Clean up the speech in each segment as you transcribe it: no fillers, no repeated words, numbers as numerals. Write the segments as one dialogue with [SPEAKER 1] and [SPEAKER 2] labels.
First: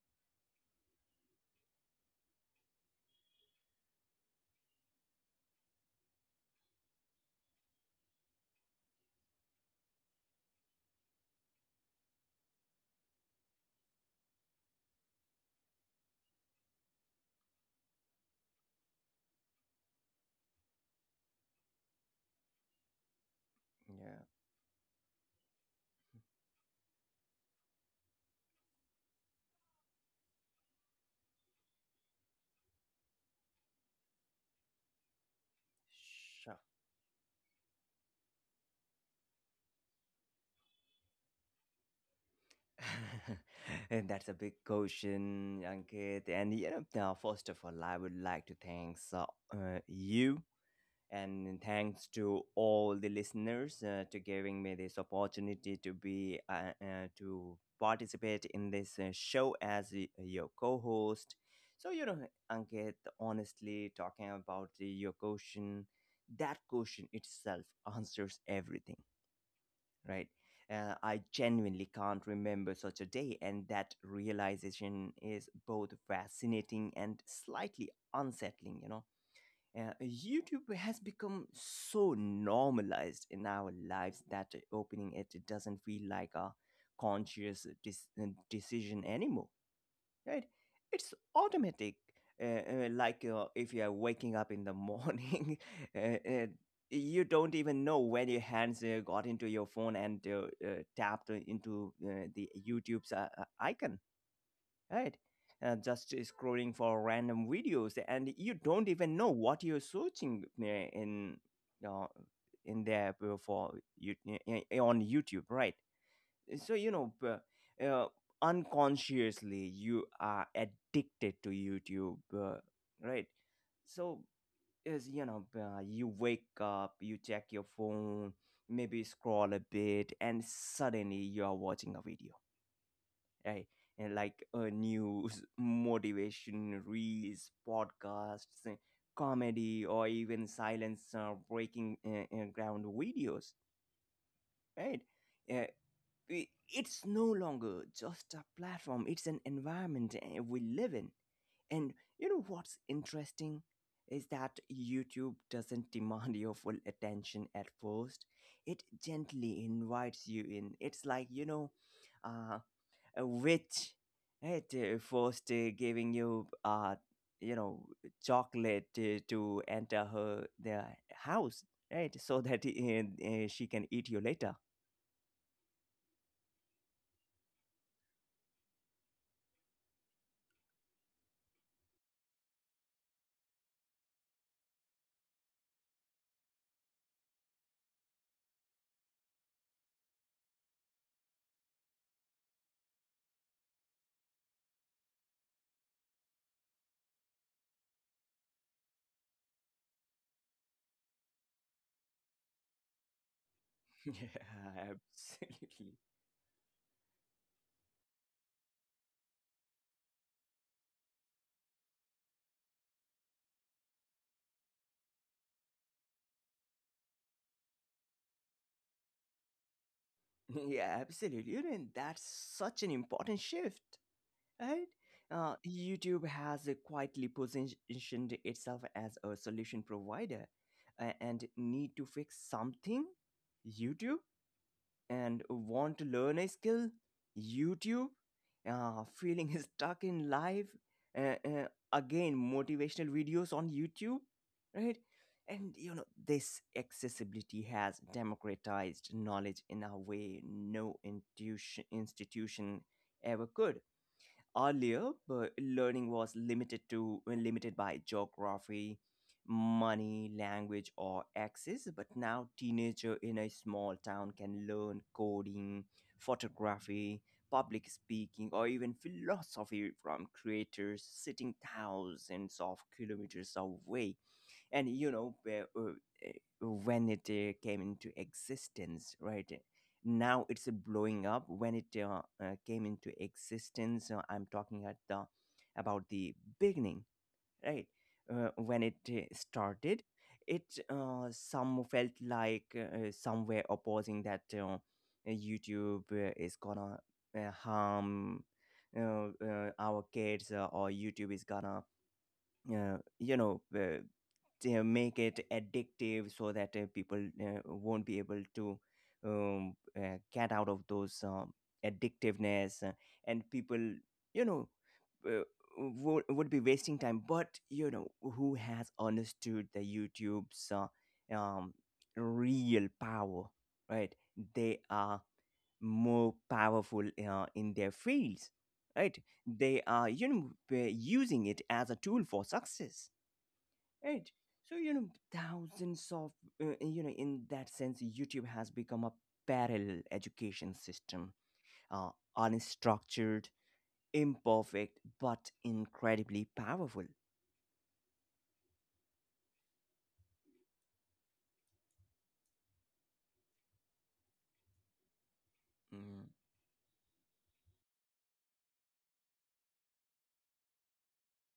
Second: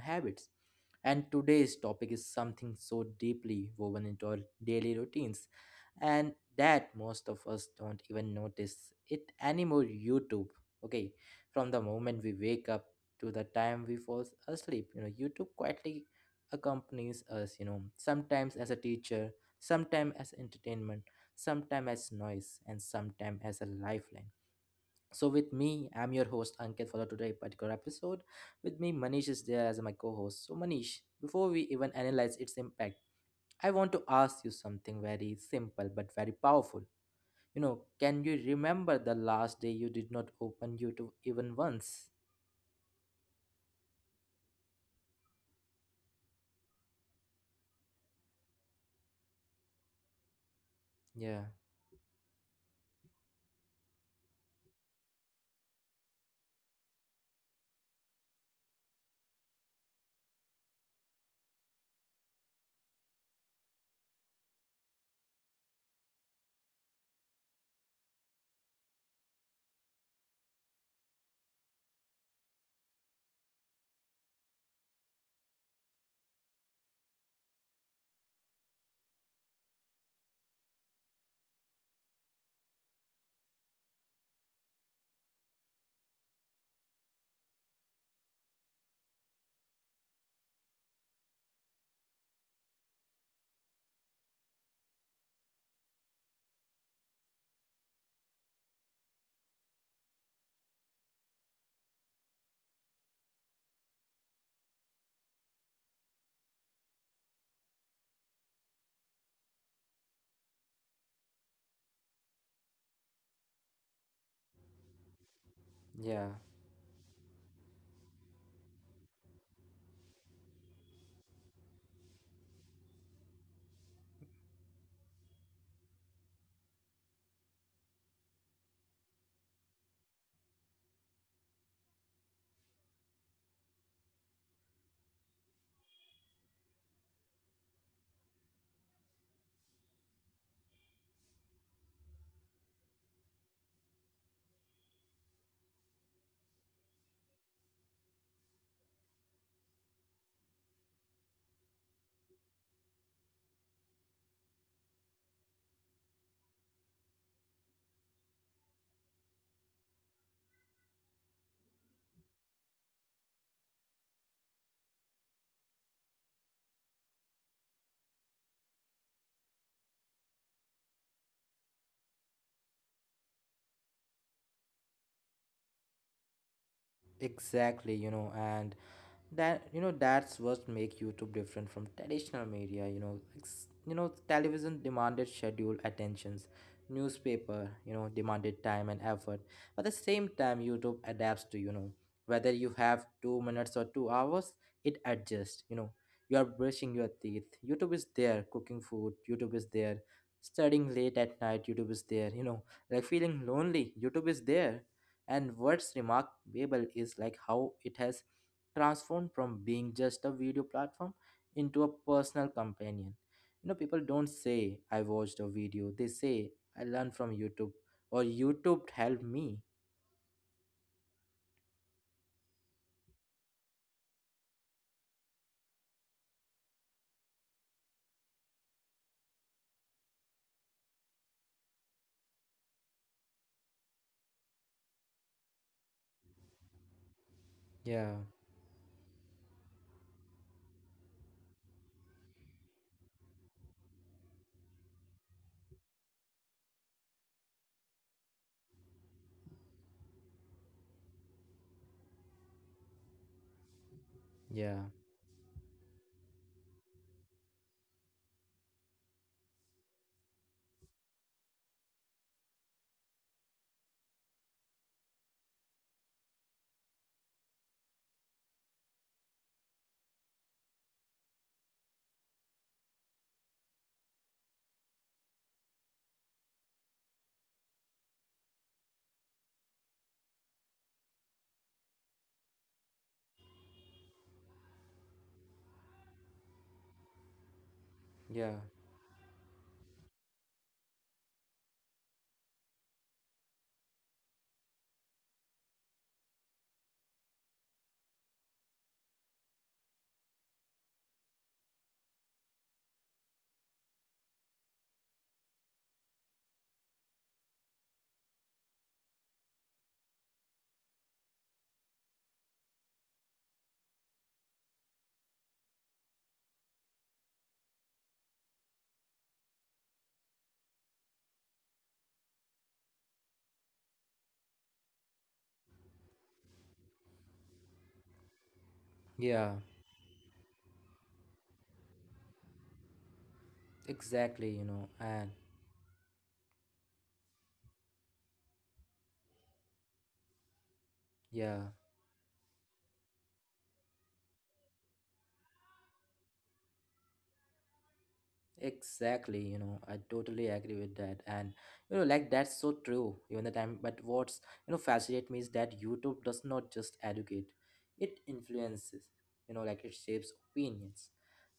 [SPEAKER 1] habits. And today's topic is something so deeply woven into our daily routines and that most of us don't even notice it anymore. YouTube, okay, from the moment we wake up to the time we fall asleep, you know, YouTube quietly accompanies us, you know, sometimes as a teacher, sometime as entertainment, sometime as noise, and sometime as a
[SPEAKER 2] Yeah,
[SPEAKER 1] lifeline. So with me, I'm your host Ankit for the today particular episode. With me, Manish is there as my co-host. So Manish, before we even analyze its impact, I want to ask you something very simple but very
[SPEAKER 2] sure.
[SPEAKER 1] powerful. You know, can you remember the last day you did not open YouTube even once?
[SPEAKER 2] And that's a big question, Ankit. And you know, now, first of all, I would like to thank you
[SPEAKER 1] Yeah,
[SPEAKER 2] and thanks to all the listeners to giving me this opportunity to be to participate in this show as your co-host. So you know, Ankit, honestly, talking about your question, that question itself answers everything, right? I genuinely can't remember such a day, and that realization is both fascinating and slightly unsettling, you know. YouTube has become so normalized in our lives that opening it doesn't feel like a conscious decision anymore. Right, it's automatic. Like, if you are waking up in the morning uh, uh, you don't even know when your hands got into your phone, and tapped into the YouTube's icon, right? Just scrolling for random videos, and you don't even know what you're searching uh, in there for you, on YouTube, right?
[SPEAKER 1] yeah,
[SPEAKER 2] So you know, unconsciously you are addicted to YouTube, right? So, is, you know, you wake up, you check your phone, maybe scroll a bit, and suddenly you are watching a video, right? And like, news motivation reels podcasts, comedy, or even silence, breaking ground videos, right? Eh, it's no longer just a platform, it's an environment we live in. And you know what's interesting is that YouTube doesn't demand your full attention at first, it gently invites you in. It's like, uh, a witch, right, first giving you, you know, chocolate to enter her their house, right? So that she can eat you later.
[SPEAKER 1] exactly. You know, and that, you know, that's what make YouTube different from traditional media, you know. You know, television demanded schedule attentions, newspaper, you know, demanded time and effort, but at the same time YouTube adapts to, you know, whether you have 2 minutes or 2 hours, it adjusts. You know, you are brushing your teeth, YouTube is there, cooking food, YouTube is there, studying late at night, YouTube is there, you know, like feeling lonely, YouTube is there.
[SPEAKER 2] Yeah,
[SPEAKER 1] And
[SPEAKER 2] absolutely.
[SPEAKER 1] what's remarkable is like how it has transformed from being just a video platform into a personal companion. You know, people don't say I watched a video. They say I learned from YouTube, or YouTube helped me.
[SPEAKER 2] Yeah, absolutely. You know, and that's such an important shift, right? YouTube has quietly positioned itself as a solution provider, and need to fix something. YouTube, and want to learn a skill, YouTube,
[SPEAKER 1] Yeah,
[SPEAKER 2] feeling stuck in life, uh, uh, again, motivational videos on YouTube, right? And you know, this accessibility has democratized knowledge in a way no institution ever could.
[SPEAKER 1] yeah,
[SPEAKER 2] Earlier, but learning was limited by geography, money, language, or access. But now, teenager in a small town can learn coding, photography, public speaking, or even philosophy from creators sitting thousands of kilometers away. And you know when it came into existence, right? Now it's blowing up. When it came into existence, I'm talking at the about the beginning, right?
[SPEAKER 1] yeah,
[SPEAKER 2] When it started, it some felt like somewhere opposing that YouTube is gonna harm our kids, or YouTube is gonna uh, you know uh, to make it addictive so that people won't be able to get out of those, addictiveness, and people, you know, uh, would be wasting time. But you know who has understood the YouTube's um, real power, right? They are more powerful in their fields, right?
[SPEAKER 1] yeah,
[SPEAKER 2] They are, you know, they're using it as a tool for success, right?
[SPEAKER 1] exactly, you
[SPEAKER 2] So
[SPEAKER 1] know,
[SPEAKER 2] you know,
[SPEAKER 1] and
[SPEAKER 2] thousands of in that sense, YouTube has become a parallel education system.
[SPEAKER 1] yeah.
[SPEAKER 2] uh, Unstructured, imperfect, but incredibly powerful.
[SPEAKER 1] Exactly, you know, I totally agree with that. And you know, like that's so true, even the time. But what's, you know, fascinate me is that YouTube
[SPEAKER 2] Mm.
[SPEAKER 1] does not just educate, it influences, you know, like it shapes opinions,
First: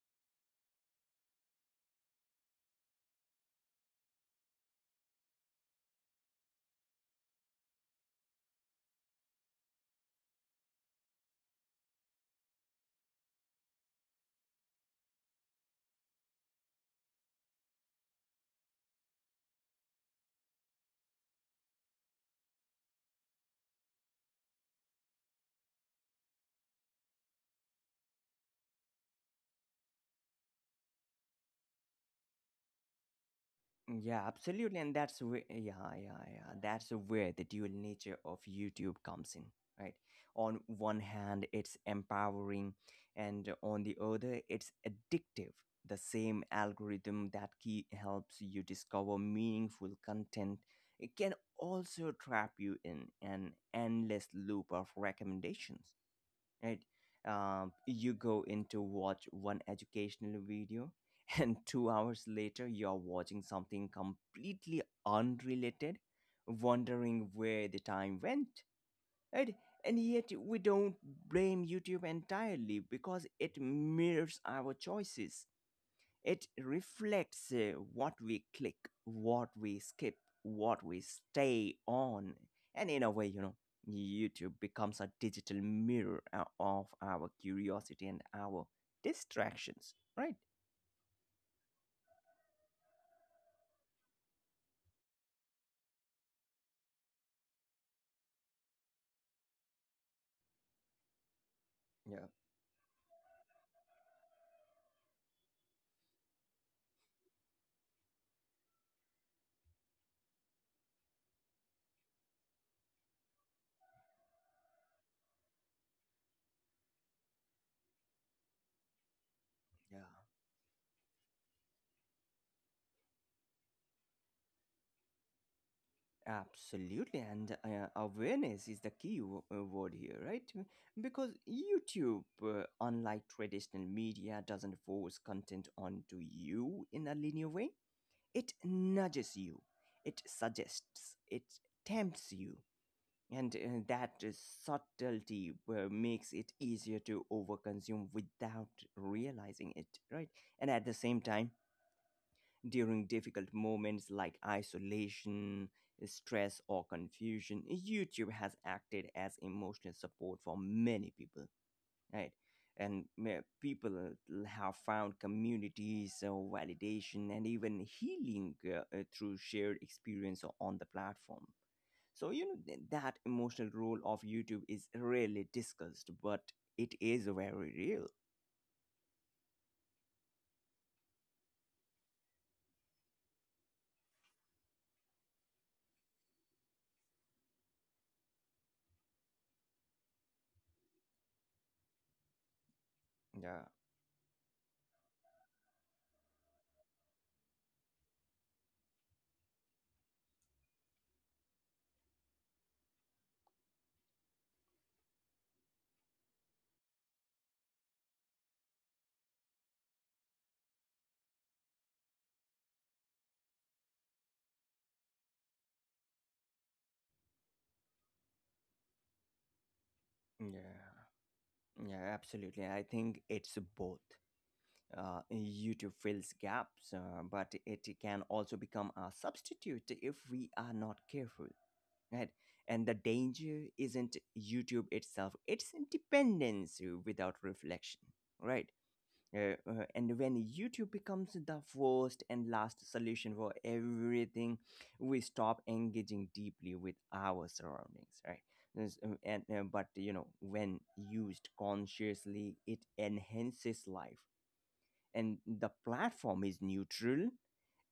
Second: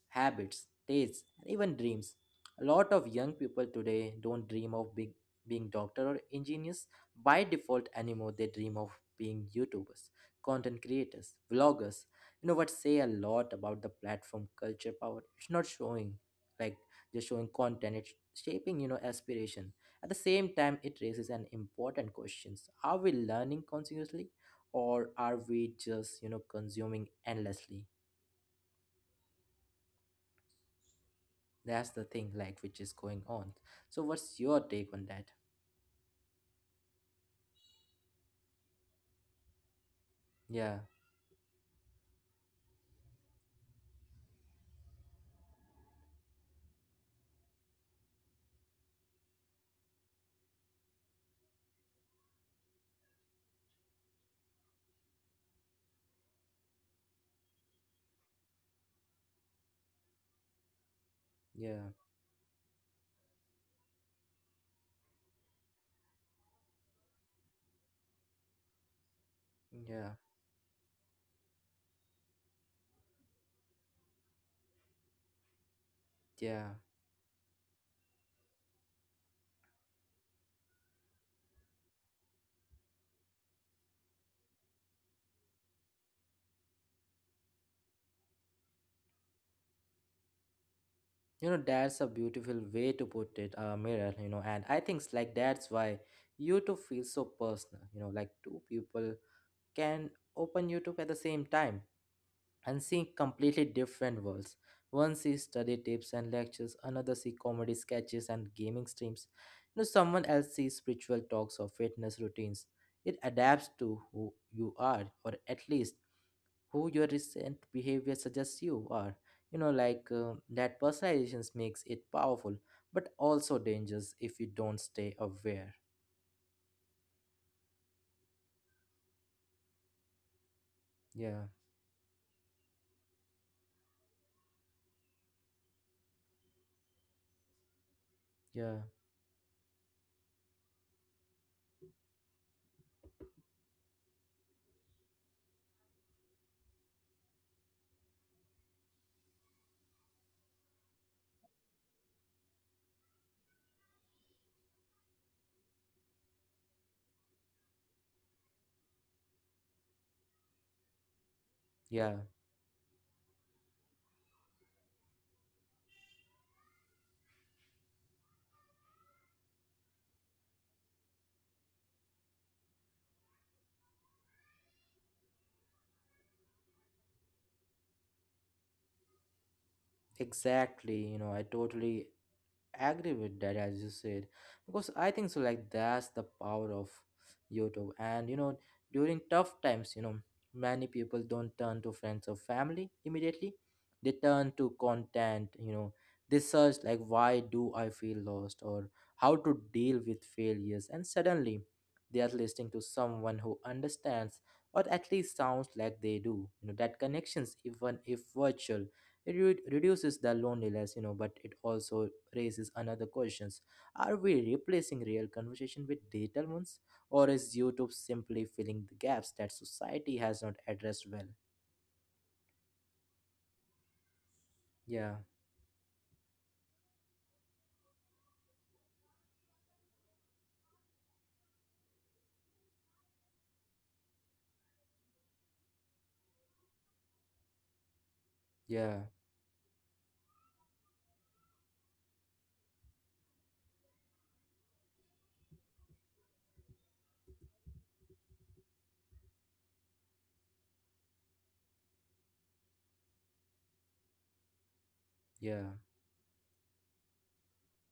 [SPEAKER 1] habits, tastes, and even dreams. A lot of young people today don't dream of big, being doctor or engineers by default anymore. They dream of being YouTubers, content creators, vloggers. You know what say a lot about the platform culture power. It's not showing, like, just showing content. It's shaping, you know, aspiration. At the same time, it raises an important questions: Are we learning continuously, or are we just, you know, consuming endlessly? That's the thing, like, which is going on. So,
[SPEAKER 2] Yeah,
[SPEAKER 1] what's your
[SPEAKER 2] absolutely,
[SPEAKER 1] take
[SPEAKER 2] and
[SPEAKER 1] on
[SPEAKER 2] that's
[SPEAKER 1] that?
[SPEAKER 2] where yeah, yeah, yeah. That's where the dual nature of YouTube comes in, right? On
[SPEAKER 1] Yeah,
[SPEAKER 2] one hand, it's empowering, and on the other, it's addictive. The same algorithm that key helps you discover meaningful content, it can also trap you in an endless loop of recommendations, right? You go in to watch one educational video, and two
[SPEAKER 1] yeah,
[SPEAKER 2] hours later, you're watching something completely unrelated, wondering where the time went, right? And
[SPEAKER 1] yeah,
[SPEAKER 2] yet, we don't blame YouTube entirely because it mirrors our choices. It
[SPEAKER 1] yeah.
[SPEAKER 2] reflects what we click, what we skip, what we stay on. And in a way, YouTube becomes a digital mirror of our curiosity and our distractions, right?
[SPEAKER 1] You know, that's a beautiful way to put it, mirror, you know, and I think it's like that's why you two feel so personal, you know, like two people can open YouTube at the same time,
[SPEAKER 2] Yeah,
[SPEAKER 1] and seeing completely different worlds. One sees study tips and lectures, another sees comedy sketches and gaming streams. You know, someone else sees spiritual talks or fitness routines. It adapts to who you are, or at least who your recent behavior suggests you are. You know,
[SPEAKER 2] yeah,
[SPEAKER 1] like that personalizations makes it powerful, but also dangerous if you don't stay aware.
[SPEAKER 2] absolutely, and awareness is the key word here, right? Because
[SPEAKER 1] Yeah,
[SPEAKER 2] YouTube, unlike traditional media, doesn't force content onto you in a linear way. It
[SPEAKER 1] yeah,
[SPEAKER 2] nudges you, it suggests, it tempts you, and that subtlety makes it easier to overconsume without realizing it, right? And at the same time, during difficult moments like isolation, stress, or confusion, YouTube has acted as emotional support for many people,
[SPEAKER 1] yeah,
[SPEAKER 2] right? And people have found communities, so validation, and even healing through shared experience on the platform. So, you know, that emotional role of YouTube is rarely discussed, but it is very real.
[SPEAKER 1] exactly. You know, I totally agree with that as you said, because I think so like that's the power of YouTube. And you know, during tough times, you know, many people don't turn to friends or family immediately,
[SPEAKER 2] Yeah,
[SPEAKER 1] they turn to content. You know, they search like why do I feel lost, or how to deal with failures, and suddenly they are listening to someone who understands, or at least sounds like they do. You know, that connections, even if virtual, it reduces the loneliness. You know, but it also raises another questions: are we replacing real conversation with digital ones, or is YouTube simply filling the gaps that society has not
[SPEAKER 2] yeah,
[SPEAKER 1] addressed well?
[SPEAKER 2] yeah, absolutely. I think it's both.
[SPEAKER 1] Yeah,
[SPEAKER 2] YouTube fills gaps, but it can also become a substitute if we are not careful. Right. And the danger isn't YouTube itself, it's independence without reflection, right?
[SPEAKER 1] yeah,
[SPEAKER 2] And when YouTube becomes the first and last solution for everything, we stop engaging deeply with our surroundings, right? There's, and But you know, when used consciously, it enhances life, and
[SPEAKER 1] yeah,
[SPEAKER 2] the platform is neutral.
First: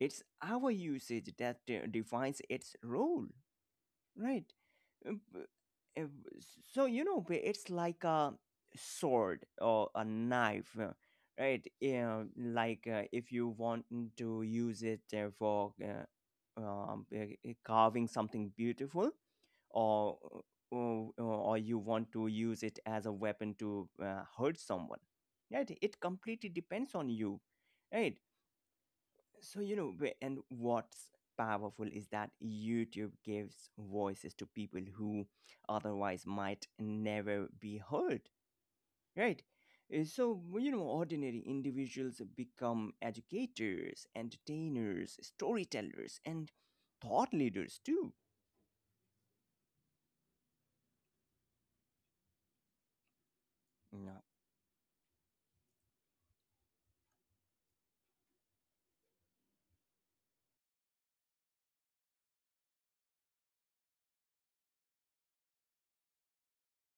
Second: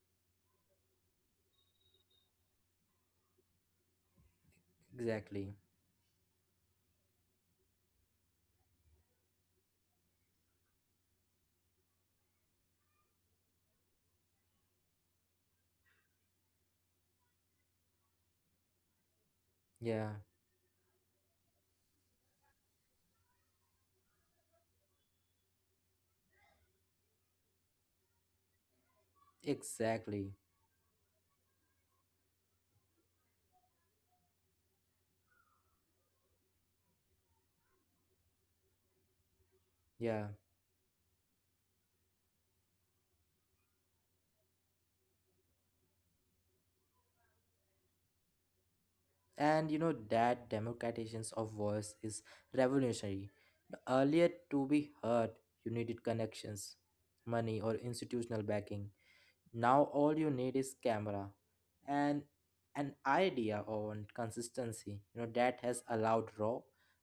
[SPEAKER 2] It's our usage that defines its role. Right. Uh, b-
[SPEAKER 1] exactly,
[SPEAKER 2] uh, So, you know, it's like a sword or a knife, right? Yeah, like if you want to use it for carving something beautiful,
[SPEAKER 1] yeah,
[SPEAKER 2] or, or you want to use it as a weapon to hurt someone, right? It completely depends on you, right? So, you know, wh-
[SPEAKER 1] exactly,
[SPEAKER 2] and what's powerful is that YouTube gives voices to people who otherwise might never be heard, right?
[SPEAKER 1] yeah.
[SPEAKER 2] So, well, you know, ordinary individuals become educators, entertainers, storytellers, and thought leaders too.
[SPEAKER 1] And you know, that democratizations of voice is revolutionary.
[SPEAKER 2] Yeah.
[SPEAKER 1] Earlier, to be heard you needed connections, money, or institutional backing. Now all you need is camera, and an idea on consistency. You know, that has allowed raw,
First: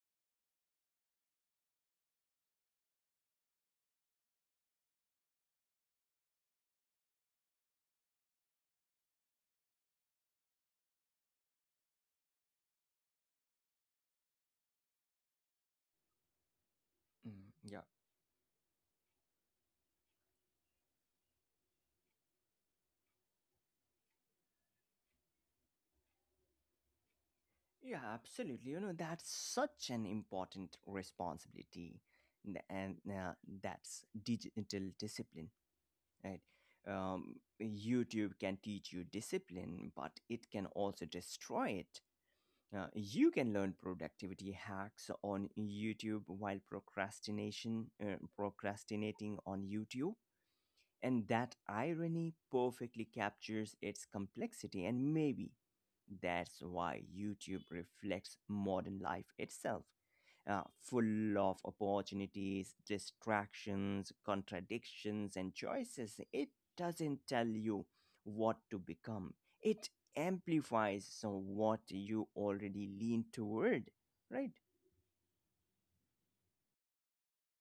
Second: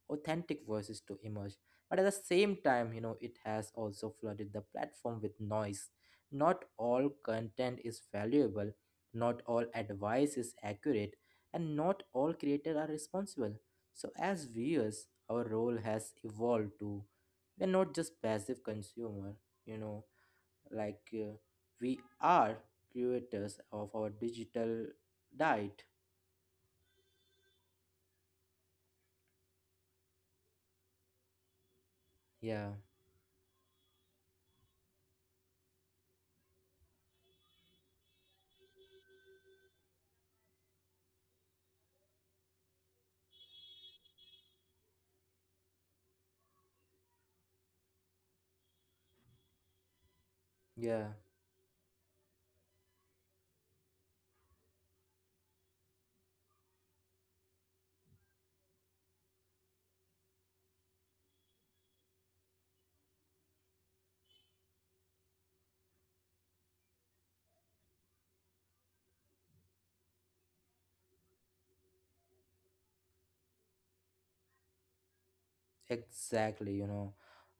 [SPEAKER 1] authentic voices to emerge. But at the same time, you know, it has also flooded the platform with noise. Not all content is valuable, not all advice is accurate, and not all creators are responsible. So as viewers, our role has evolved to,
[SPEAKER 2] Mm,
[SPEAKER 1] we're
[SPEAKER 2] yeah.
[SPEAKER 1] not just passive consumer, you know, like we are creators of our digital diet.
[SPEAKER 2] Yeah, absolutely. You know, that's such an important responsibility. n-
[SPEAKER 1] Yeah,
[SPEAKER 2] And uh, that's digital discipline. Right? YouTube can teach you discipline, but it can also destroy it. You can learn productivity hacks on YouTube while procrastination procrastinating on YouTube,
[SPEAKER 1] yeah,
[SPEAKER 2] and that irony perfectly captures its complexity. And maybe that's why YouTube reflects modern life itself, full of opportunities, distractions, contradictions, and choices. It doesn't tell you what to become, it amplifies so what you already lean toward, right?
[SPEAKER 1] exactly. You know,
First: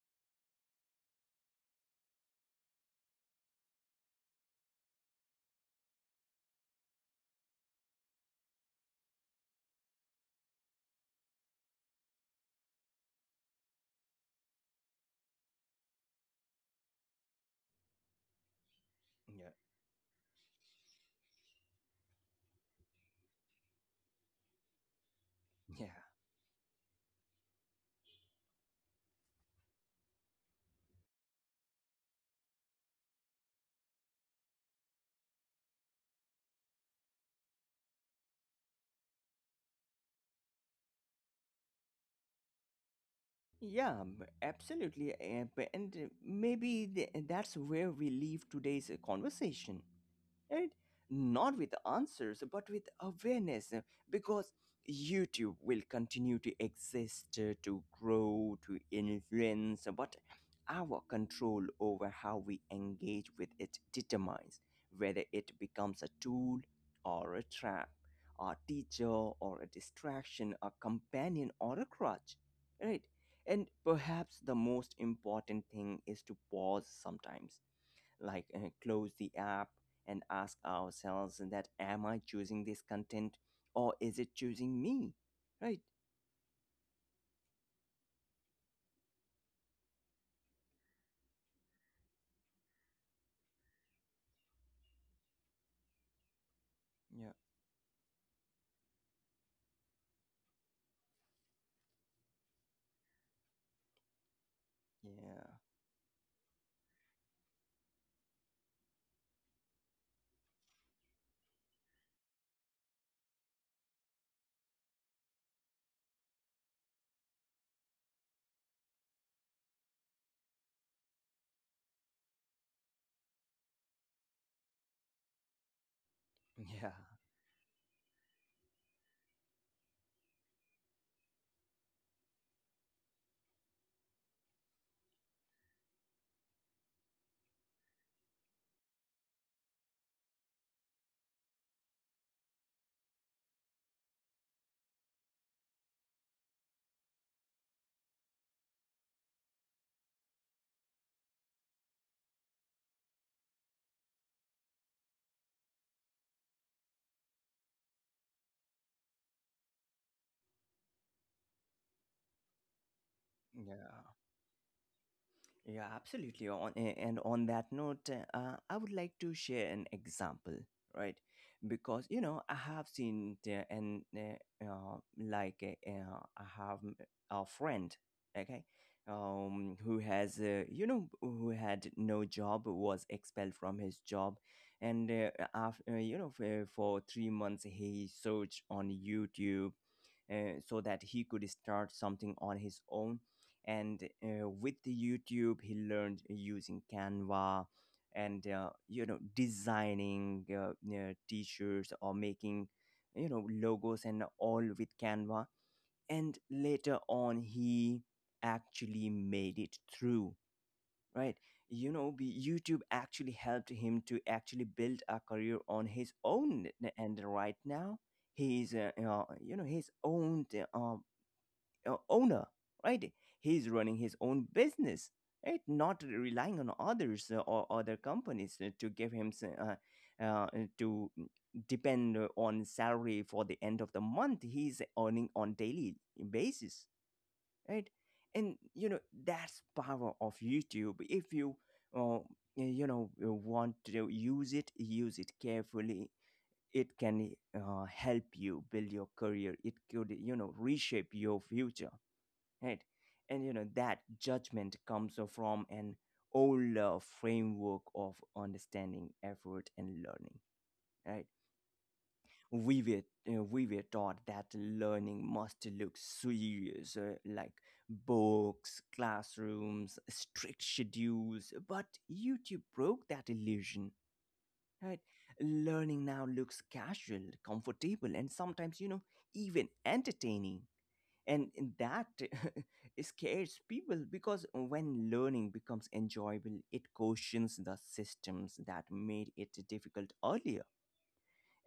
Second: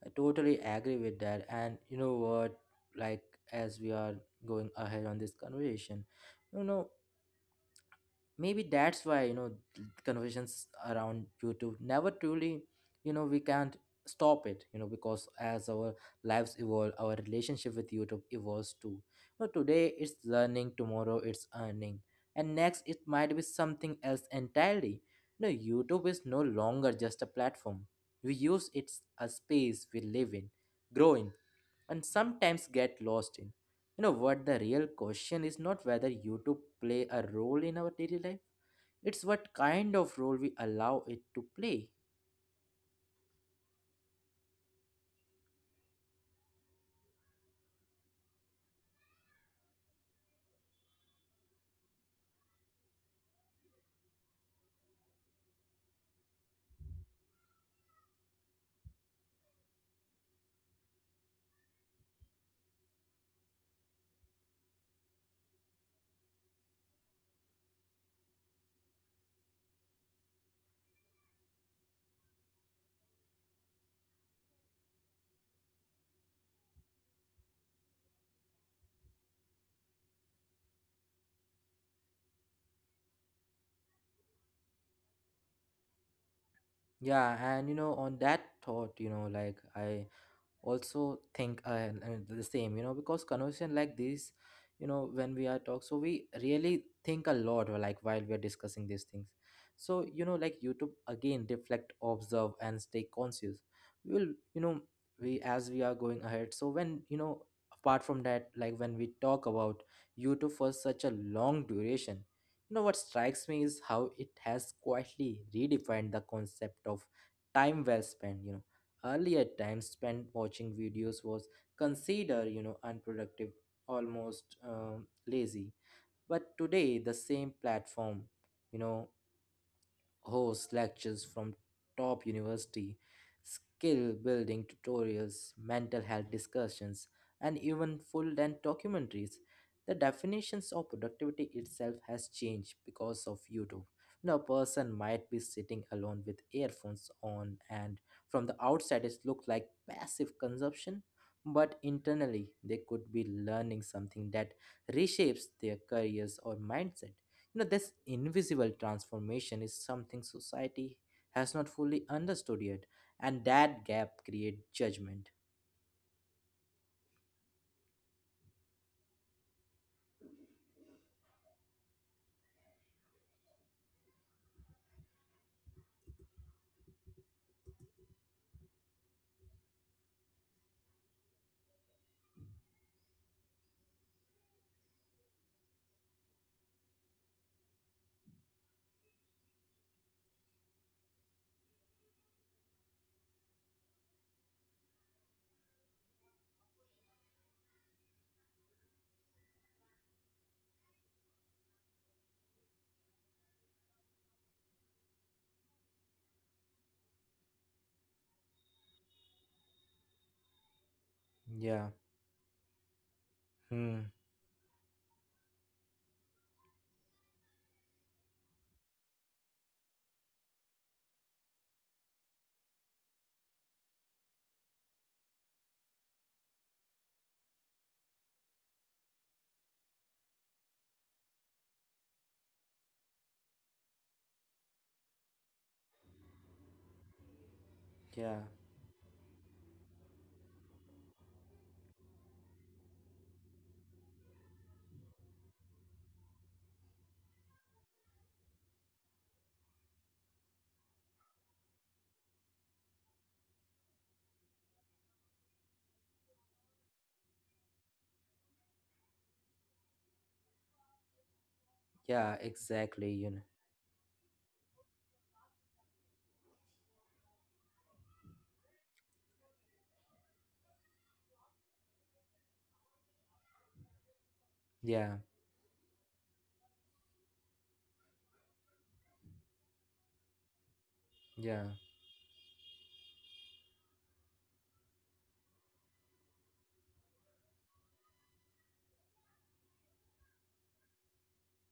[SPEAKER 1] I totally agree with that. And you know what, like, as we are going ahead on this conversation, you know, maybe that's why, you know, conversations around YouTube never truly, you know, we can't stop it, you know, because as our lives evolve, our relationship with YouTube evolves too.
[SPEAKER 2] Yeah.
[SPEAKER 1] But today it's learning, tomorrow it's earning, and next it might be something else entirely. You know,
[SPEAKER 2] Yeah.
[SPEAKER 1] YouTube is no longer just a platform we use, it a space we live in, grow in, and sometimes get lost in. You know what, the real question is not whether YouTube play a role in our daily life, it's what kind of role we allow it to play.
[SPEAKER 2] Yeah, absolutely. And maybe that's where we leave today's conversation. Right? Not with answers, but with awareness, because YouTube will continue to exist, to grow, to influence, but our control over how we engage with it determines whether it becomes a tool or a trap, a teacher or a distraction, a companion or a crutch, right? And perhaps the most important thing is to pause sometimes, like close the app and ask ourselves that, am I choosing this content or is it choosing me? Right?
[SPEAKER 1] Yeah, and you know, on that thought, you know, like I also think the same. You know, because conversation like this, you know, when we are talk so we really
[SPEAKER 2] Yeah.
[SPEAKER 1] think a lot, like while we are discussing these things. So you know, like YouTube again reflect observe and stay conscious we will, you know,
[SPEAKER 2] Yeah.
[SPEAKER 1] we as we are going ahead. So when you know, apart from that, like when we talk about YouTube for such a long duration, you know what strikes me is how it has quietly redefined the concept of time well spent, you know. Earlier, time spent watching videos was considered, you know, unproductive, almost lazy. But today, the same platform, you know, Host lectures from top university, skill building tutorials, mental health discussions, and even full length documentaries. The definitions of productivity itself has changed because of YouTube. Now, a person might be sitting alone with earphones on, and from the outside, it looks like passive consumption, but internally, they could be learning something that reshapes their careers or mindset. You know, this invisible transformation is something society has not fully understood yet, and that
[SPEAKER 2] Yeah.
[SPEAKER 1] gap creates judgment.
[SPEAKER 2] Yeah, absolutely. And on that note, I would like to share an example, right? Because you know, I have seen and like, I have a friend, okay, who has you know who had no job, was expelled from his job, and after you know for, 3 months he searched on YouTube so that he could start something on his own. And with the YouTube, he learned using Canva and designing t-shirts, or making logos and all with Canva. And later on, he actually made it through. Right, you
[SPEAKER 1] Yeah.
[SPEAKER 2] know, YouTube actually helped him
[SPEAKER 1] Hmm.
[SPEAKER 2] to actually build a career on his own, and right now he's his own uh, owner, right? He's running his own business, right? Not relying on others or other companies to give him to depend on salary for the end of the month. He's earning on daily basis, right?
[SPEAKER 1] Yeah.
[SPEAKER 2] And you know that's power of YouTube. If you uh, you know want to use it carefully. It can help you build your career. It could reshape your future, right? And you know that judgment comes from an older framework of understanding effort and learning, right?
[SPEAKER 1] Yeah. Exactly.
[SPEAKER 2] we
[SPEAKER 1] You
[SPEAKER 2] were
[SPEAKER 1] know.
[SPEAKER 2] uh, we were taught that learning must look serious, like books, classrooms, strict schedules, but YouTube broke that illusion, right?
[SPEAKER 1] Yeah.
[SPEAKER 2] Learning now looks casual, comfortable, and sometimes, you know, even entertaining. And
[SPEAKER 1] Yeah.
[SPEAKER 2] that scares people because when learning becomes enjoyable it questions the systems that made it difficult earlier.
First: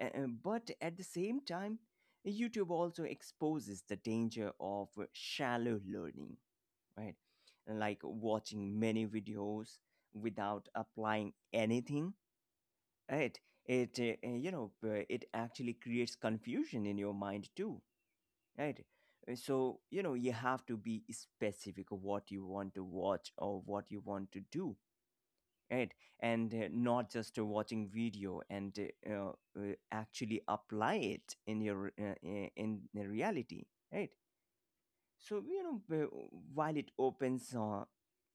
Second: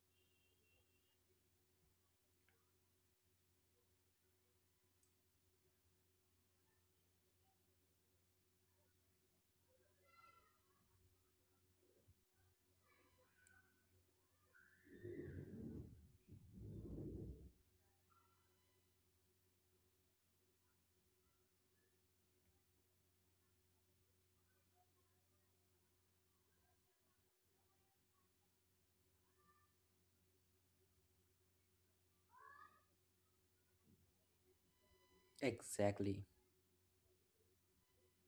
[SPEAKER 2] But at the same time, YouTube also exposes the danger of shallow learning, right? Like watching many videos without applying anything, right? It uh, uh, you know uh, it actually creates confusion in your mind too, right? So you know, you have to be specific of what you want to watch or what you want to do, right? And not just watching video, and actually apply it in your in the reality, right? So you know,
[SPEAKER 1] Exactly.
[SPEAKER 2] while it opens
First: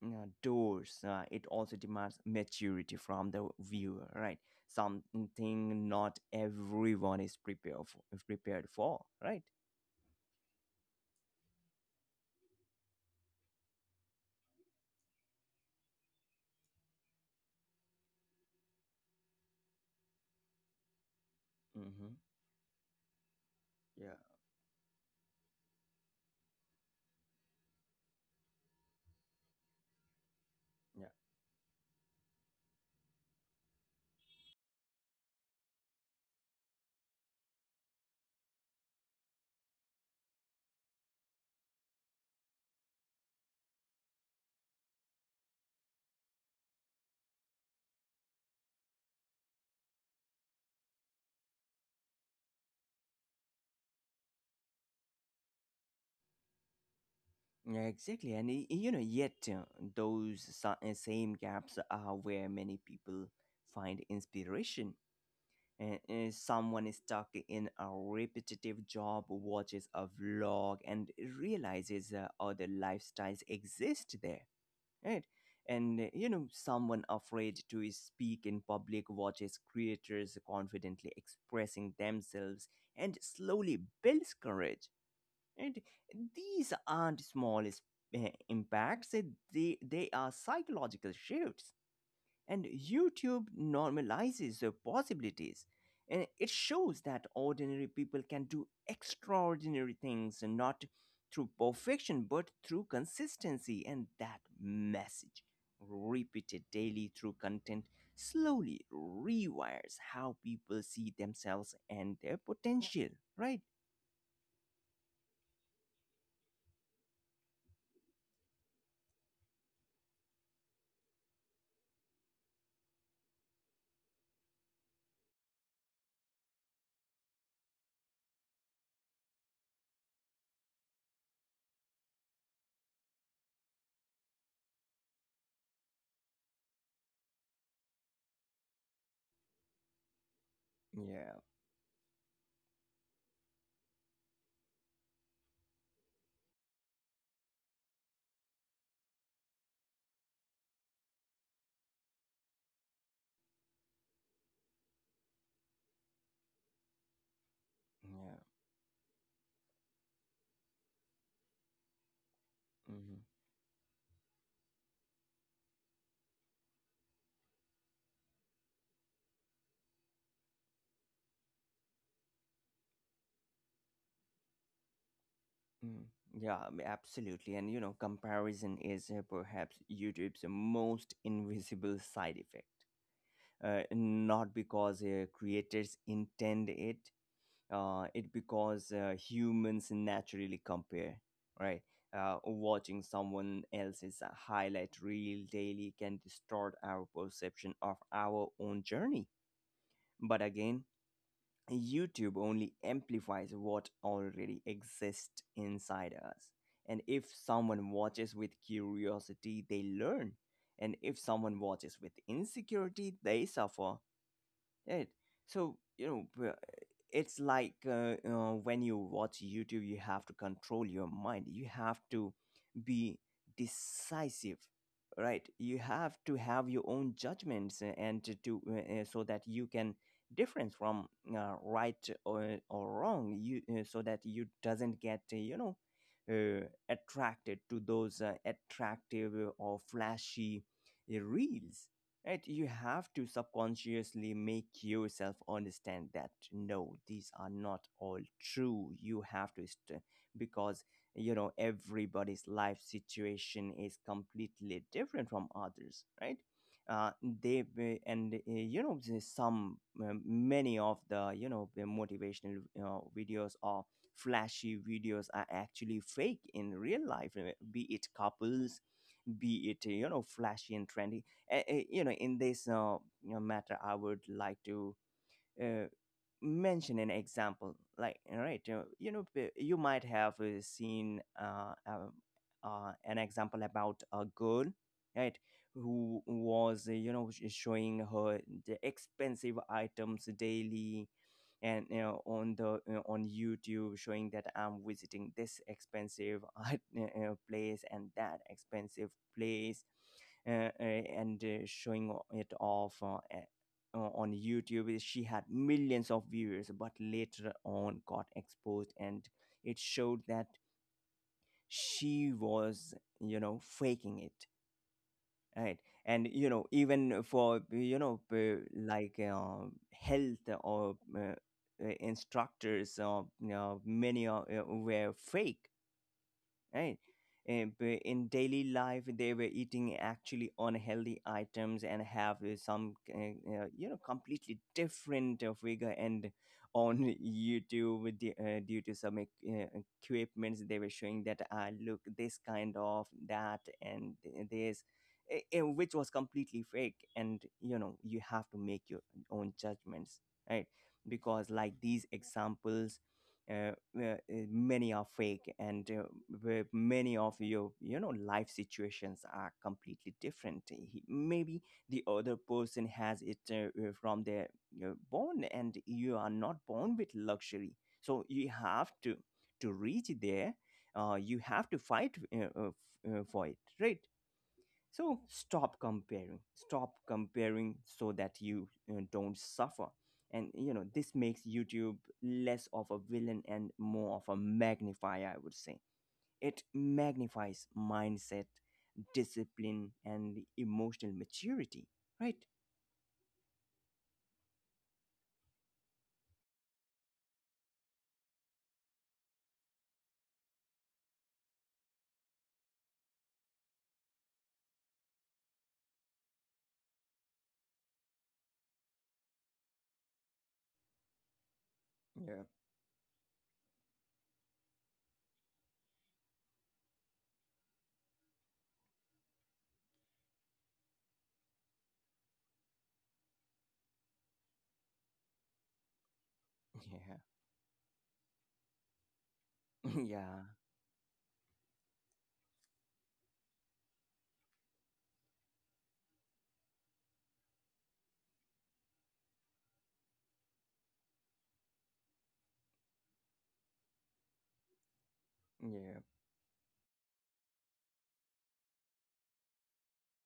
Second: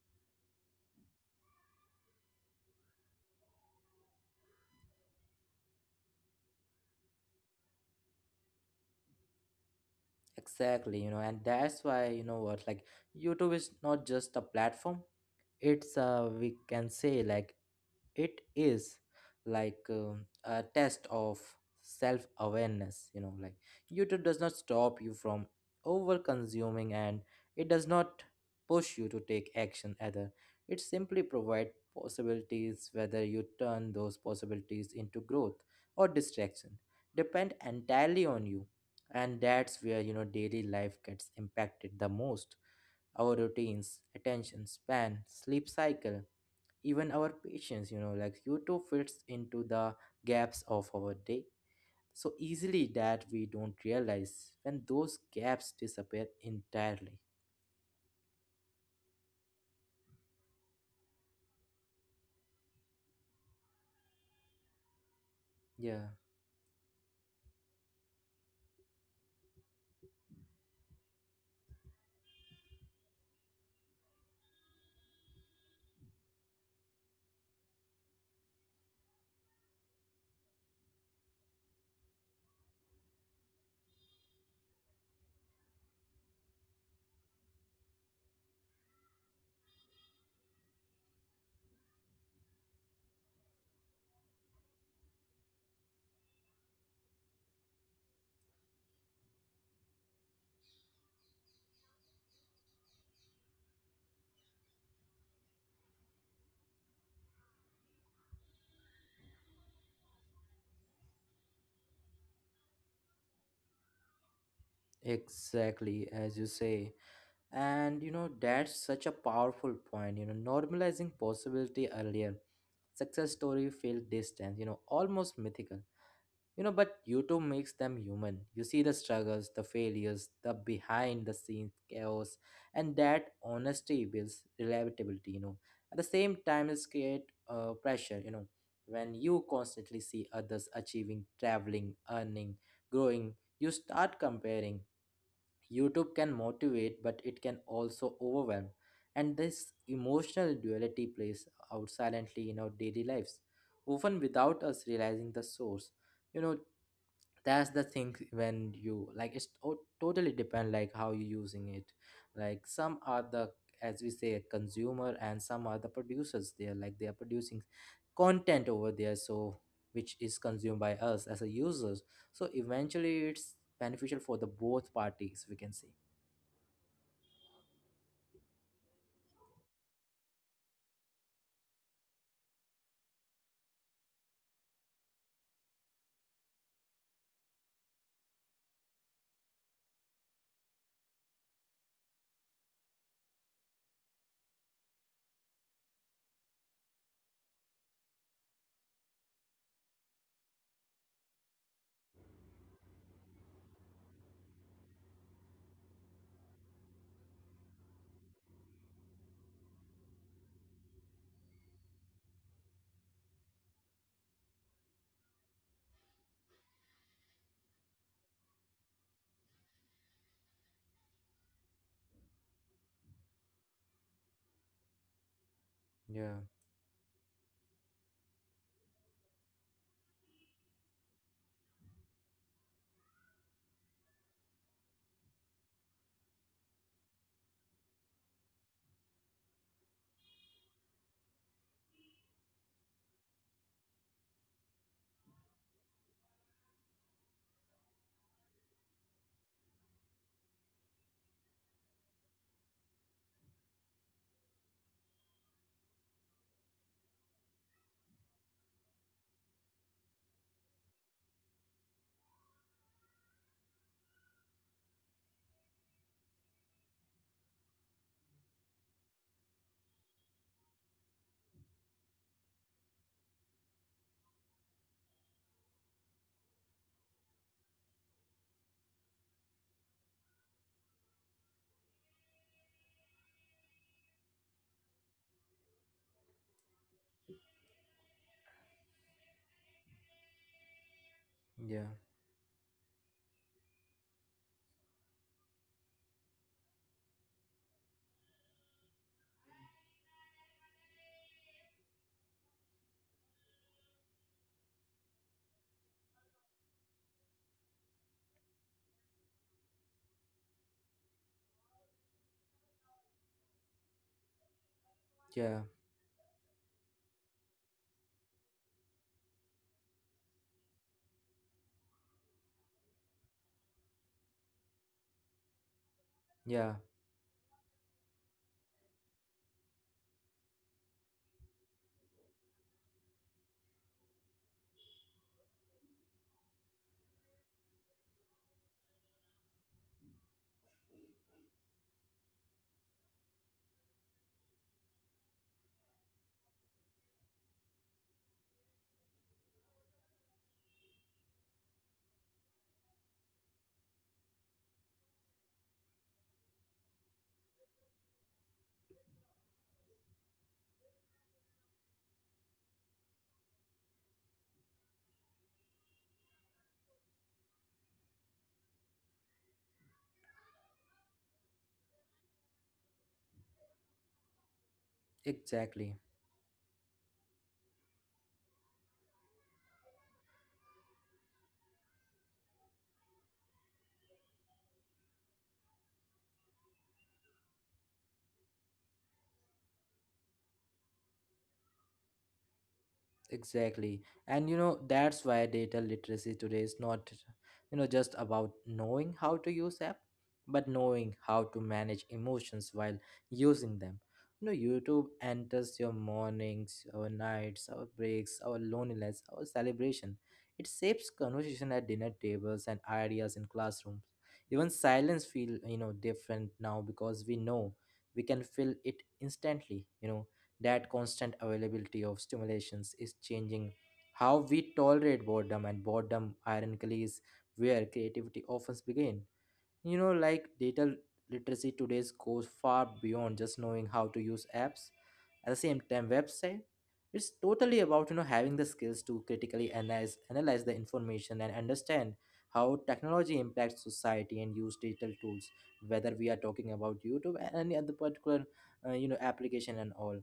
[SPEAKER 2] you know, doors, it also demands maturity from the viewer, right? Something not everyone is prepared for, prepared for, right?
[SPEAKER 1] Exactly. You know, and that's why you know what, like, YouTube is not just a platform. It's a, we can say like, it is like a test of
[SPEAKER 2] Mm-hmm.
[SPEAKER 1] self awareness. You know, like
[SPEAKER 2] Yeah.
[SPEAKER 1] YouTube does not stop you from over consuming, and it does not push you to take action either. It simply provides possibilities. Whether you turn those possibilities into growth or distraction depend entirely on you. And that's where, you know, daily life gets impacted the most, our routines, attention span, sleep cycle, even our patience. You know, like YouTube fits into the gaps of our day so easily that we don't realize when those gaps disappear entirely.
[SPEAKER 2] Yeah, exactly. And yet those same gaps are where many people find inspiration.
[SPEAKER 1] Yeah,
[SPEAKER 2] Someone is stuck in a repetitive job, watches a vlog, and realizes other lifestyles exist there, right? And you know, someone afraid to speak in public watches creators confidently expressing themselves and slowly builds courage. And these aren't impacts. They are psychological shifts. And YouTube normalizes the possibilities. And it shows that ordinary people can do extraordinary things, and not through perfection, but through consistency. And that message, repeated daily through content, slowly rewires how people see themselves and their potential, right?
[SPEAKER 1] exactly, as you say. And you know, that's such a powerful point, you know, normalizing possibility. Earlier success story feel distant, you know, almost mythical. You know, but YouTube makes them human. You see the struggles, the failures, the behind the scenes chaos, and that honesty builds reliability, you know. At the same time, it's create pressure, you know. When you constantly see others achieving,
[SPEAKER 2] Yeah,
[SPEAKER 1] traveling, earning, growing, you start comparing. YouTube can motivate, but it can also overwhelm. And this emotional duality plays out silently in our daily lives, often without us realizing the source. You know, that's the thing,
[SPEAKER 2] yeah.
[SPEAKER 1] when you like it's totally depend like how you're using it. Like some are the, as we say, consumer, and some are the producers, they're like they are producing content over there, so which is consumed by us as a users. So eventually it's beneficial for the both parties, we can say.
[SPEAKER 2] Mm. Yeah, I mean, absolutely. And you know, comparison is perhaps YouTube's most invisible side effect. Not because creators intend it, it because humans naturally compare, right? Watching someone else's highlight reel daily can distort our perception of our own journey. But again, YouTube only amplifies what already exists inside us. And if someone watches with curiosity, they learn. And if someone watches with insecurity, they suffer. Right. So, you know, it's like when you watch YouTube, you have to control your mind. You have to be decisive, right? You have to
[SPEAKER 1] Yeah,
[SPEAKER 2] have your own judgments, and so that you can difference from, right or wrong. You so that you doesn't get you know, attracted to those, attractive or flashy, reels. Right? You have to subconsciously make yourself understand that no, these are not all true. You have to, because you know, everybody's life situation is completely different from others, right? They be- and you know, there's some many of the, you know, the motivational videos or flashy videos are actually fake in real life, be it couples, be it you know, flashy and trendy. You know, in this you know, matter, I would like to uh, mention an example. Like all right, you know, you might have seen an example about a girl, right, who was you know, showing her the expensive items daily, and
[SPEAKER 1] yeah,
[SPEAKER 2] you know, on the, on YouTube, showing that I'm visiting this expensive place and that expensive place. And showing it off, on YouTube. Is, she had millions of viewers, but later on got exposed, and it showed that she was, you know, faking it,
[SPEAKER 1] yeah,
[SPEAKER 2] right? And you know, even for you know, like health or instructors, or you know, many are, were fake,
[SPEAKER 1] yeah,
[SPEAKER 2] right? And in daily life, they were eating actually unhealthy items and have some, you know, completely different figure. And on YouTube, with the, due to some equipments, they were showing that I look this kind of that and this, which was completely fake. And you know, you have to make your own judgments, right? Because like these examples, uh, uh, uh, many are fake, and where many of your you know life situations are completely different. Maybe the other person has it from their born, and you are not born with luxury, so you have to reach there, you have to fight for it, right? So stop
[SPEAKER 1] exactly.
[SPEAKER 2] comparing. Stop comparing so that you, don't suffer. And you know, this makes YouTube less of a villain and more of a magnifier, I would say. It magnifies mindset, discipline, and emotional maturity, right?
[SPEAKER 1] Exactly. And you know, that's why data literacy today is not, you know, just about knowing how to use app, but knowing how to manage emotions while using them. You know, YouTube enters your mornings, our nights, our breaks, our loneliness, our celebration. It shapes conversation at dinner
[SPEAKER 2] Yeah,
[SPEAKER 1] tables and ideas in classrooms. Even silence feel, different now because we know we can fill it instantly, that constant availability of stimulations is changing how we tolerate boredom, and boredom ironically is where creativity often begins.
[SPEAKER 2] yeah, yeah,
[SPEAKER 1] Data literacy today goes far beyond just knowing how to use apps. At the same time website, it's totally about having the skills to critically analyze the information and understand how technology impacts society and use digital tools,
[SPEAKER 2] yeah,
[SPEAKER 1] whether we are talking about youtube and any other particular application and all.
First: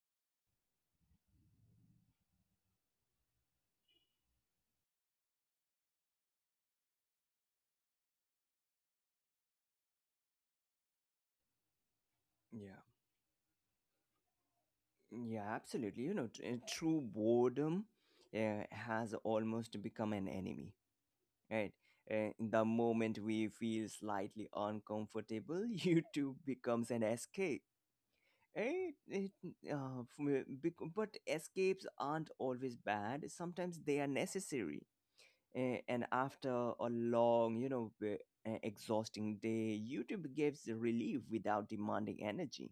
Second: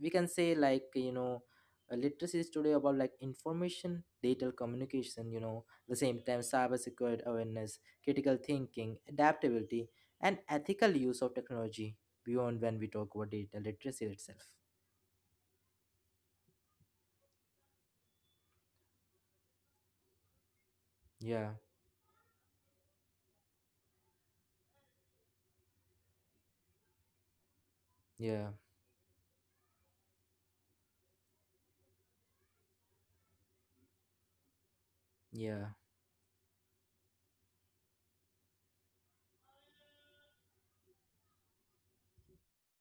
[SPEAKER 1] We can say literacy is today about like information, digital communication, the same time, cyber security awareness, critical thinking, adaptability, and ethical use of technology beyond when
[SPEAKER 2] yeah,
[SPEAKER 1] we talk about digital literacy itself.
[SPEAKER 2] yeah, absolutely. You know, true boredom has almost become an enemy.
[SPEAKER 1] Yeah,
[SPEAKER 2] Right. The moment we feel slightly uncomfortable, YouTube becomes an escape,
[SPEAKER 1] yeah,
[SPEAKER 2] right? But escapes aren't always bad. Sometimes they are necessary.
[SPEAKER 1] yeah,
[SPEAKER 2] And after a long, you know, exhausting day, YouTube gives the relief without demanding energy.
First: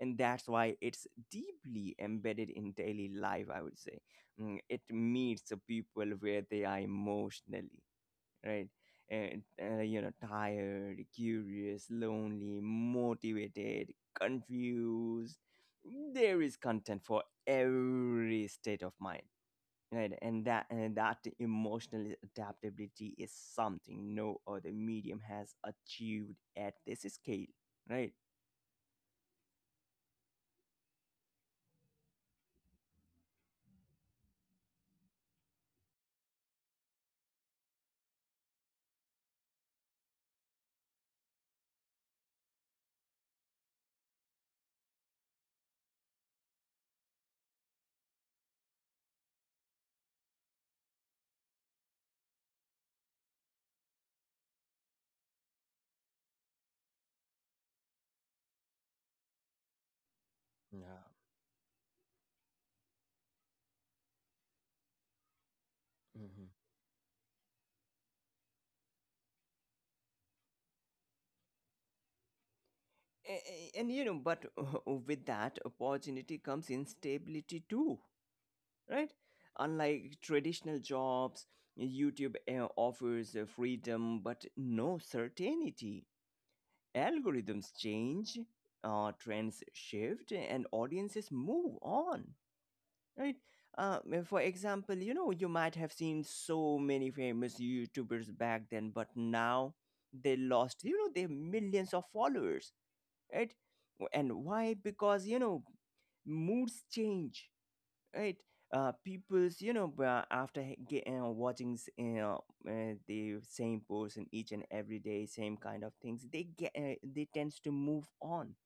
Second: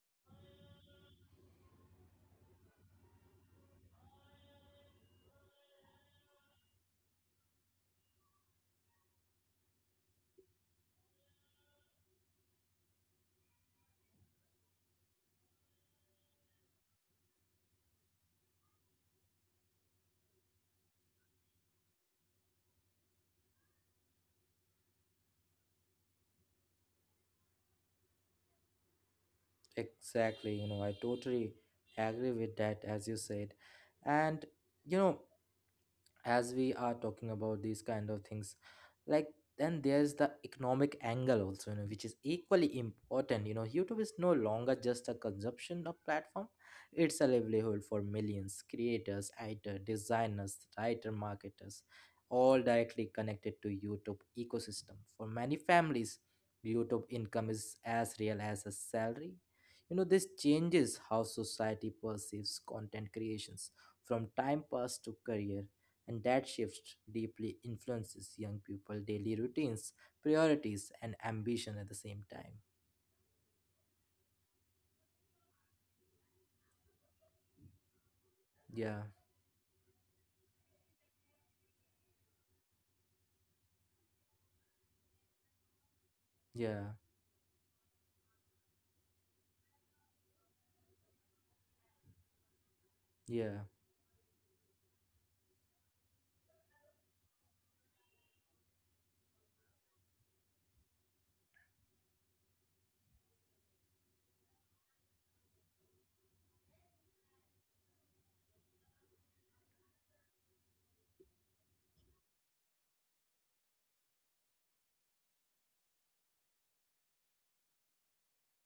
[SPEAKER 2] And that's why it's deeply embedded in daily life, I would say. Mm, it meets the people where they are emotionally, right? And you know, tired, curious, lonely, motivated, confused. There is content for every state of mind, right? And that, and that emotional adaptability is something no other medium has achieved at this scale, right?
[SPEAKER 1] exactly. I totally agree with that, as you said. And you know as we are talking about these kind of things, like, then there's the economic angle also, which is equally important. YouTube is no longer just a consumption of platform, it's a livelihood for millions. Creators, actors, designers, writer, marketers, all directly connected to youtube ecosystem. For many families, youtube income is as real as a salary. This changes how society perceives content creations, from time pass to career, and that
[SPEAKER 2] Mhm.
[SPEAKER 1] shift deeply influences young people daily routines, priorities, and ambition at the same time.
[SPEAKER 2] And you know, but with that opportunity comes instability too,
[SPEAKER 1] Yeah,
[SPEAKER 2] right? Unlike traditional jobs, YouTube offers freedom but no certainty.
[SPEAKER 1] yeah,
[SPEAKER 2] Algorithms change, trends shift, and audiences move on, right?
[SPEAKER 1] yeah,
[SPEAKER 2] For example, you know, you might have seen so many famous YouTubers back then, but now they lost, you know, their millions of followers, right? And why? Because, you know, moods change, right? People's, you know, watching the same person each and every day, same kind of things, they get they tends to move on,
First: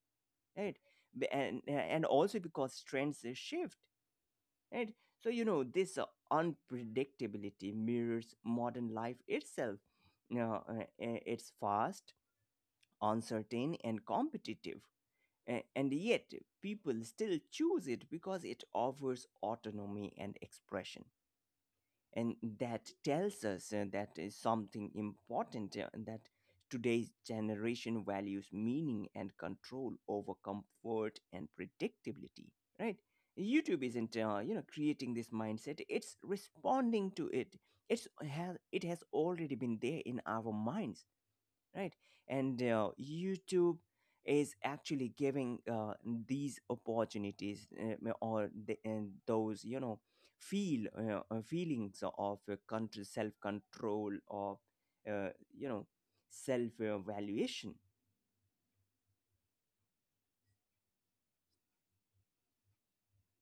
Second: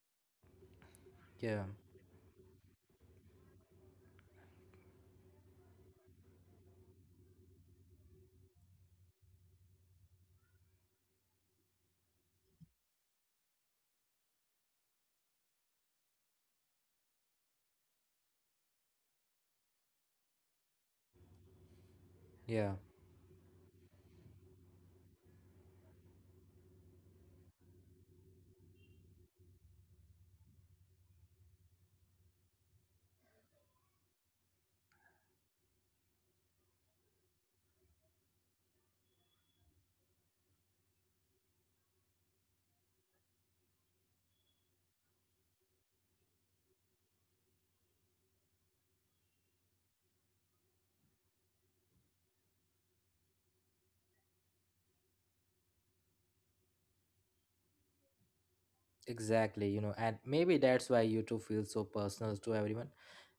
[SPEAKER 2] right?
[SPEAKER 1] yeah,
[SPEAKER 2] And also because trends shift, right? So you know, this unpredictability mirrors modern life itself. Now, it's fast, uncertain, and competitive. And yet people still choose it because it offers autonomy and expression. And
[SPEAKER 1] yeah.
[SPEAKER 2] that tells us that is something important, that today's generation values meaning and control over comfort and predictability, right? YouTube isn't, you know, creating this mindset, it's responding to it. It's Has it has already been there in our minds, right? And YouTube is actually giving these opportunities, or the, and those, you know, feel feelings of control, self control, of uh, you know, self evaluation.
[SPEAKER 1] Exactly, and maybe that's why YouTube feels so personal to everyone,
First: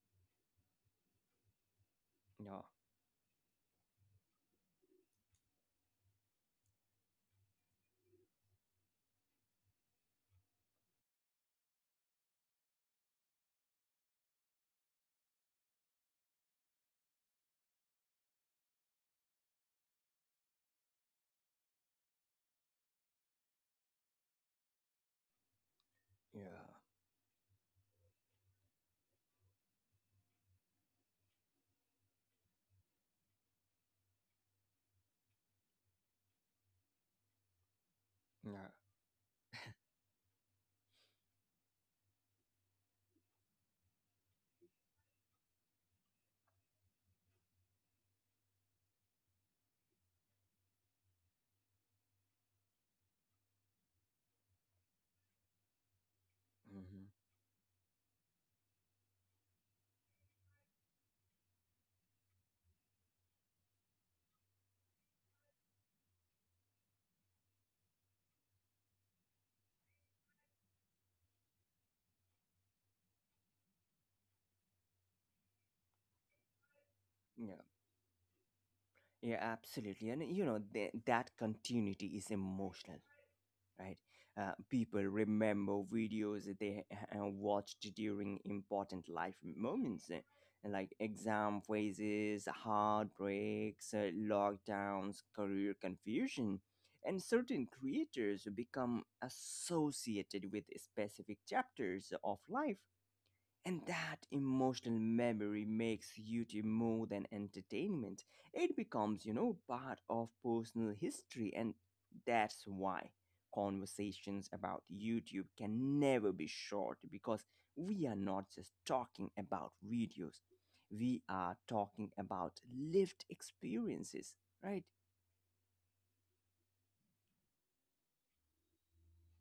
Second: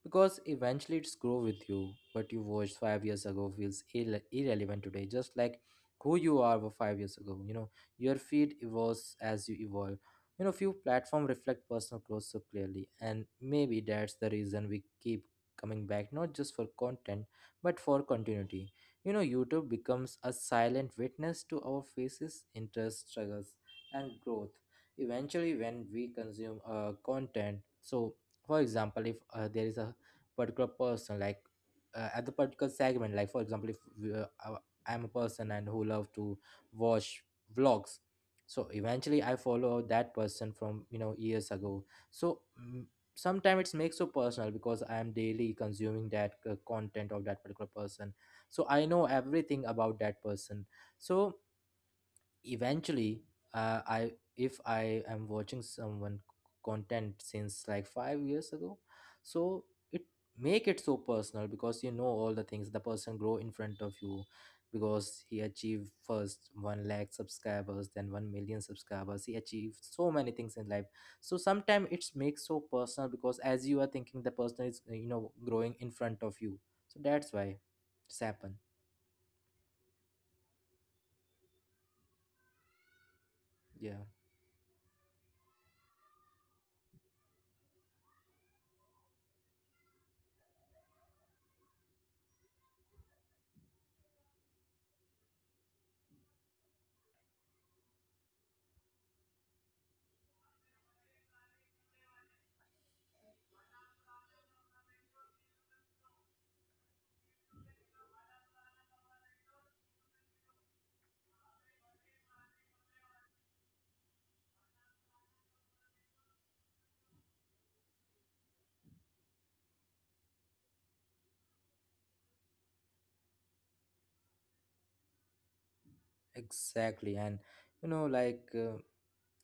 [SPEAKER 1] because eventually it's grow with you. What you
[SPEAKER 2] Yeah,
[SPEAKER 1] watched five years ago feels irrelevant today, just like who you are were five years ago. Your feed evolves as you evolve. You know, few platform reflect personal growth so clearly, and maybe that's the reason we keep coming back, not just for content, but for continuity. YouTube becomes a silent witness to our faces, interests, struggles, and growth eventually when we consume
[SPEAKER 2] yeah,
[SPEAKER 1] content. So for example, if there is a particular person like at the particular segment, like for example if I'm a person and who love to watch vlogs, so
[SPEAKER 2] yeah.
[SPEAKER 1] eventually I follow that person from years ago. So sometimes it's makes so personal because I am daily consuming that content of that particular person, so I know everything about that person. So eventually I if I am watching someone content
[SPEAKER 2] Mhm.
[SPEAKER 1] since like 5 years ago, so it make it so personal because all the things the person grow in front of you, because he achieved first 1 lakh subscribers, then 1 million subscribers. He achieved so many things in life, so sometimes it's makes so personal because as you are thinking the person is growing in front of you. So that's why
[SPEAKER 2] Yeah.
[SPEAKER 1] it's happened.
[SPEAKER 2] Yeah, absolutely. And you know, that continuity is emotional, right?
[SPEAKER 1] Yeah,
[SPEAKER 2] People remember videos that they watched during important life moments, like exam phases, heartbreaks, lockdowns, career confusion. And certain creators become associated with specific chapters of life, and that emotional memory makes YouTube more than entertainment. It becomes, you know, part of personal history. And that's why conversations about YouTube can never be short, because we are not just talking about videos, we are talking about lived experiences, right?
[SPEAKER 1] exactly. And you know like uh,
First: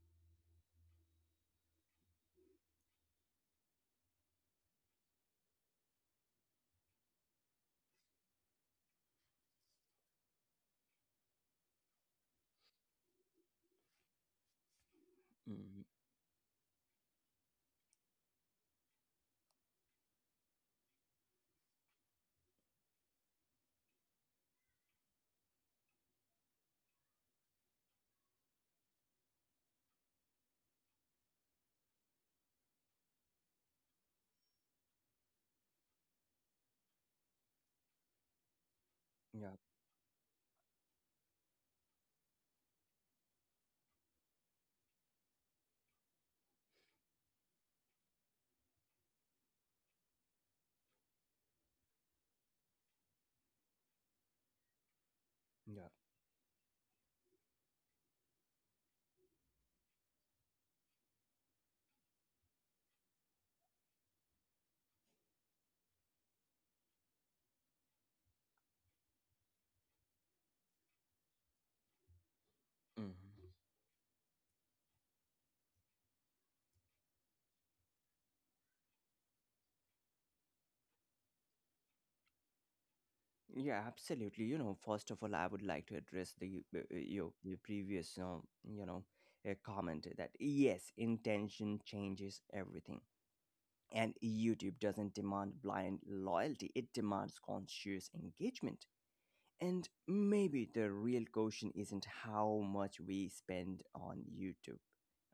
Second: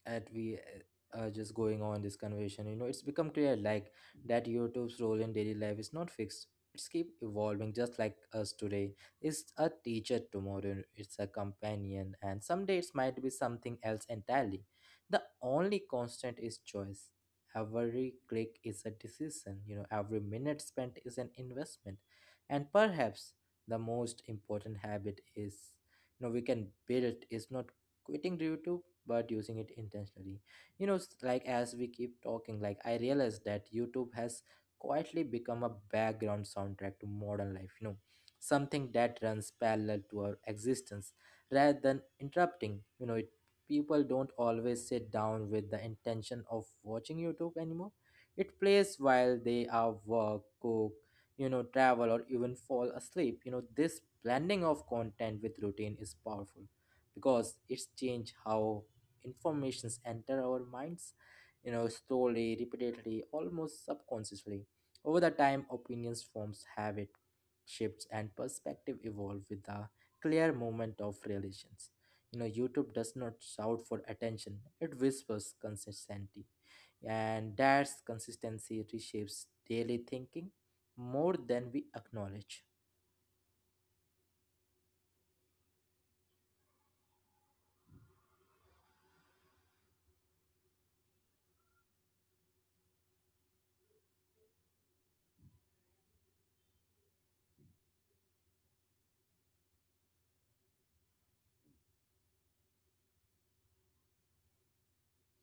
[SPEAKER 1] that we are just going on this conversation, it's become clear, like, that youtube's role in daily life is not fixed, it's keep evolving just like us. Today it's a teacher, tomorrow it's a companion, and someday it might be something else entirely. The only
[SPEAKER 2] Mhm.
[SPEAKER 1] constant is choice. Every click is a decision. Every minute spent is an investment, and perhaps the most important habit is, we can build, is not quitting YouTube, but using it intentionally. Like as we keep talking, like, I realized that youtube has quietly become a background soundtrack to modern life, something that
[SPEAKER 2] Yeah,
[SPEAKER 1] runs parallel to our existence rather than interrupting. People don't always sit down with the intention of watching youtube anymore. It plays while they are work, cook, travel, or even fall asleep. This blending of content with
[SPEAKER 2] yeah.
[SPEAKER 1] routine is powerful because it's changed how informations enter our minds, slowly, repeatedly, almost subconsciously. Over the time, opinions forms, habit shifts, and perspective evolve with the clear moment of relations. YouTube does not
[SPEAKER 2] Mhm.
[SPEAKER 1] shout for attention, it whispers consistency, and that consistency reshapes daily thinking more than we acknowledge.
[SPEAKER 2] Yeah, absolutely. You know, first of all, I would like to address the your previous, you know, comment that yes, intention changes everything. And YouTube doesn't demand blind loyalty, it demands conscious engagement. And maybe the real question isn't how much we spend on YouTube,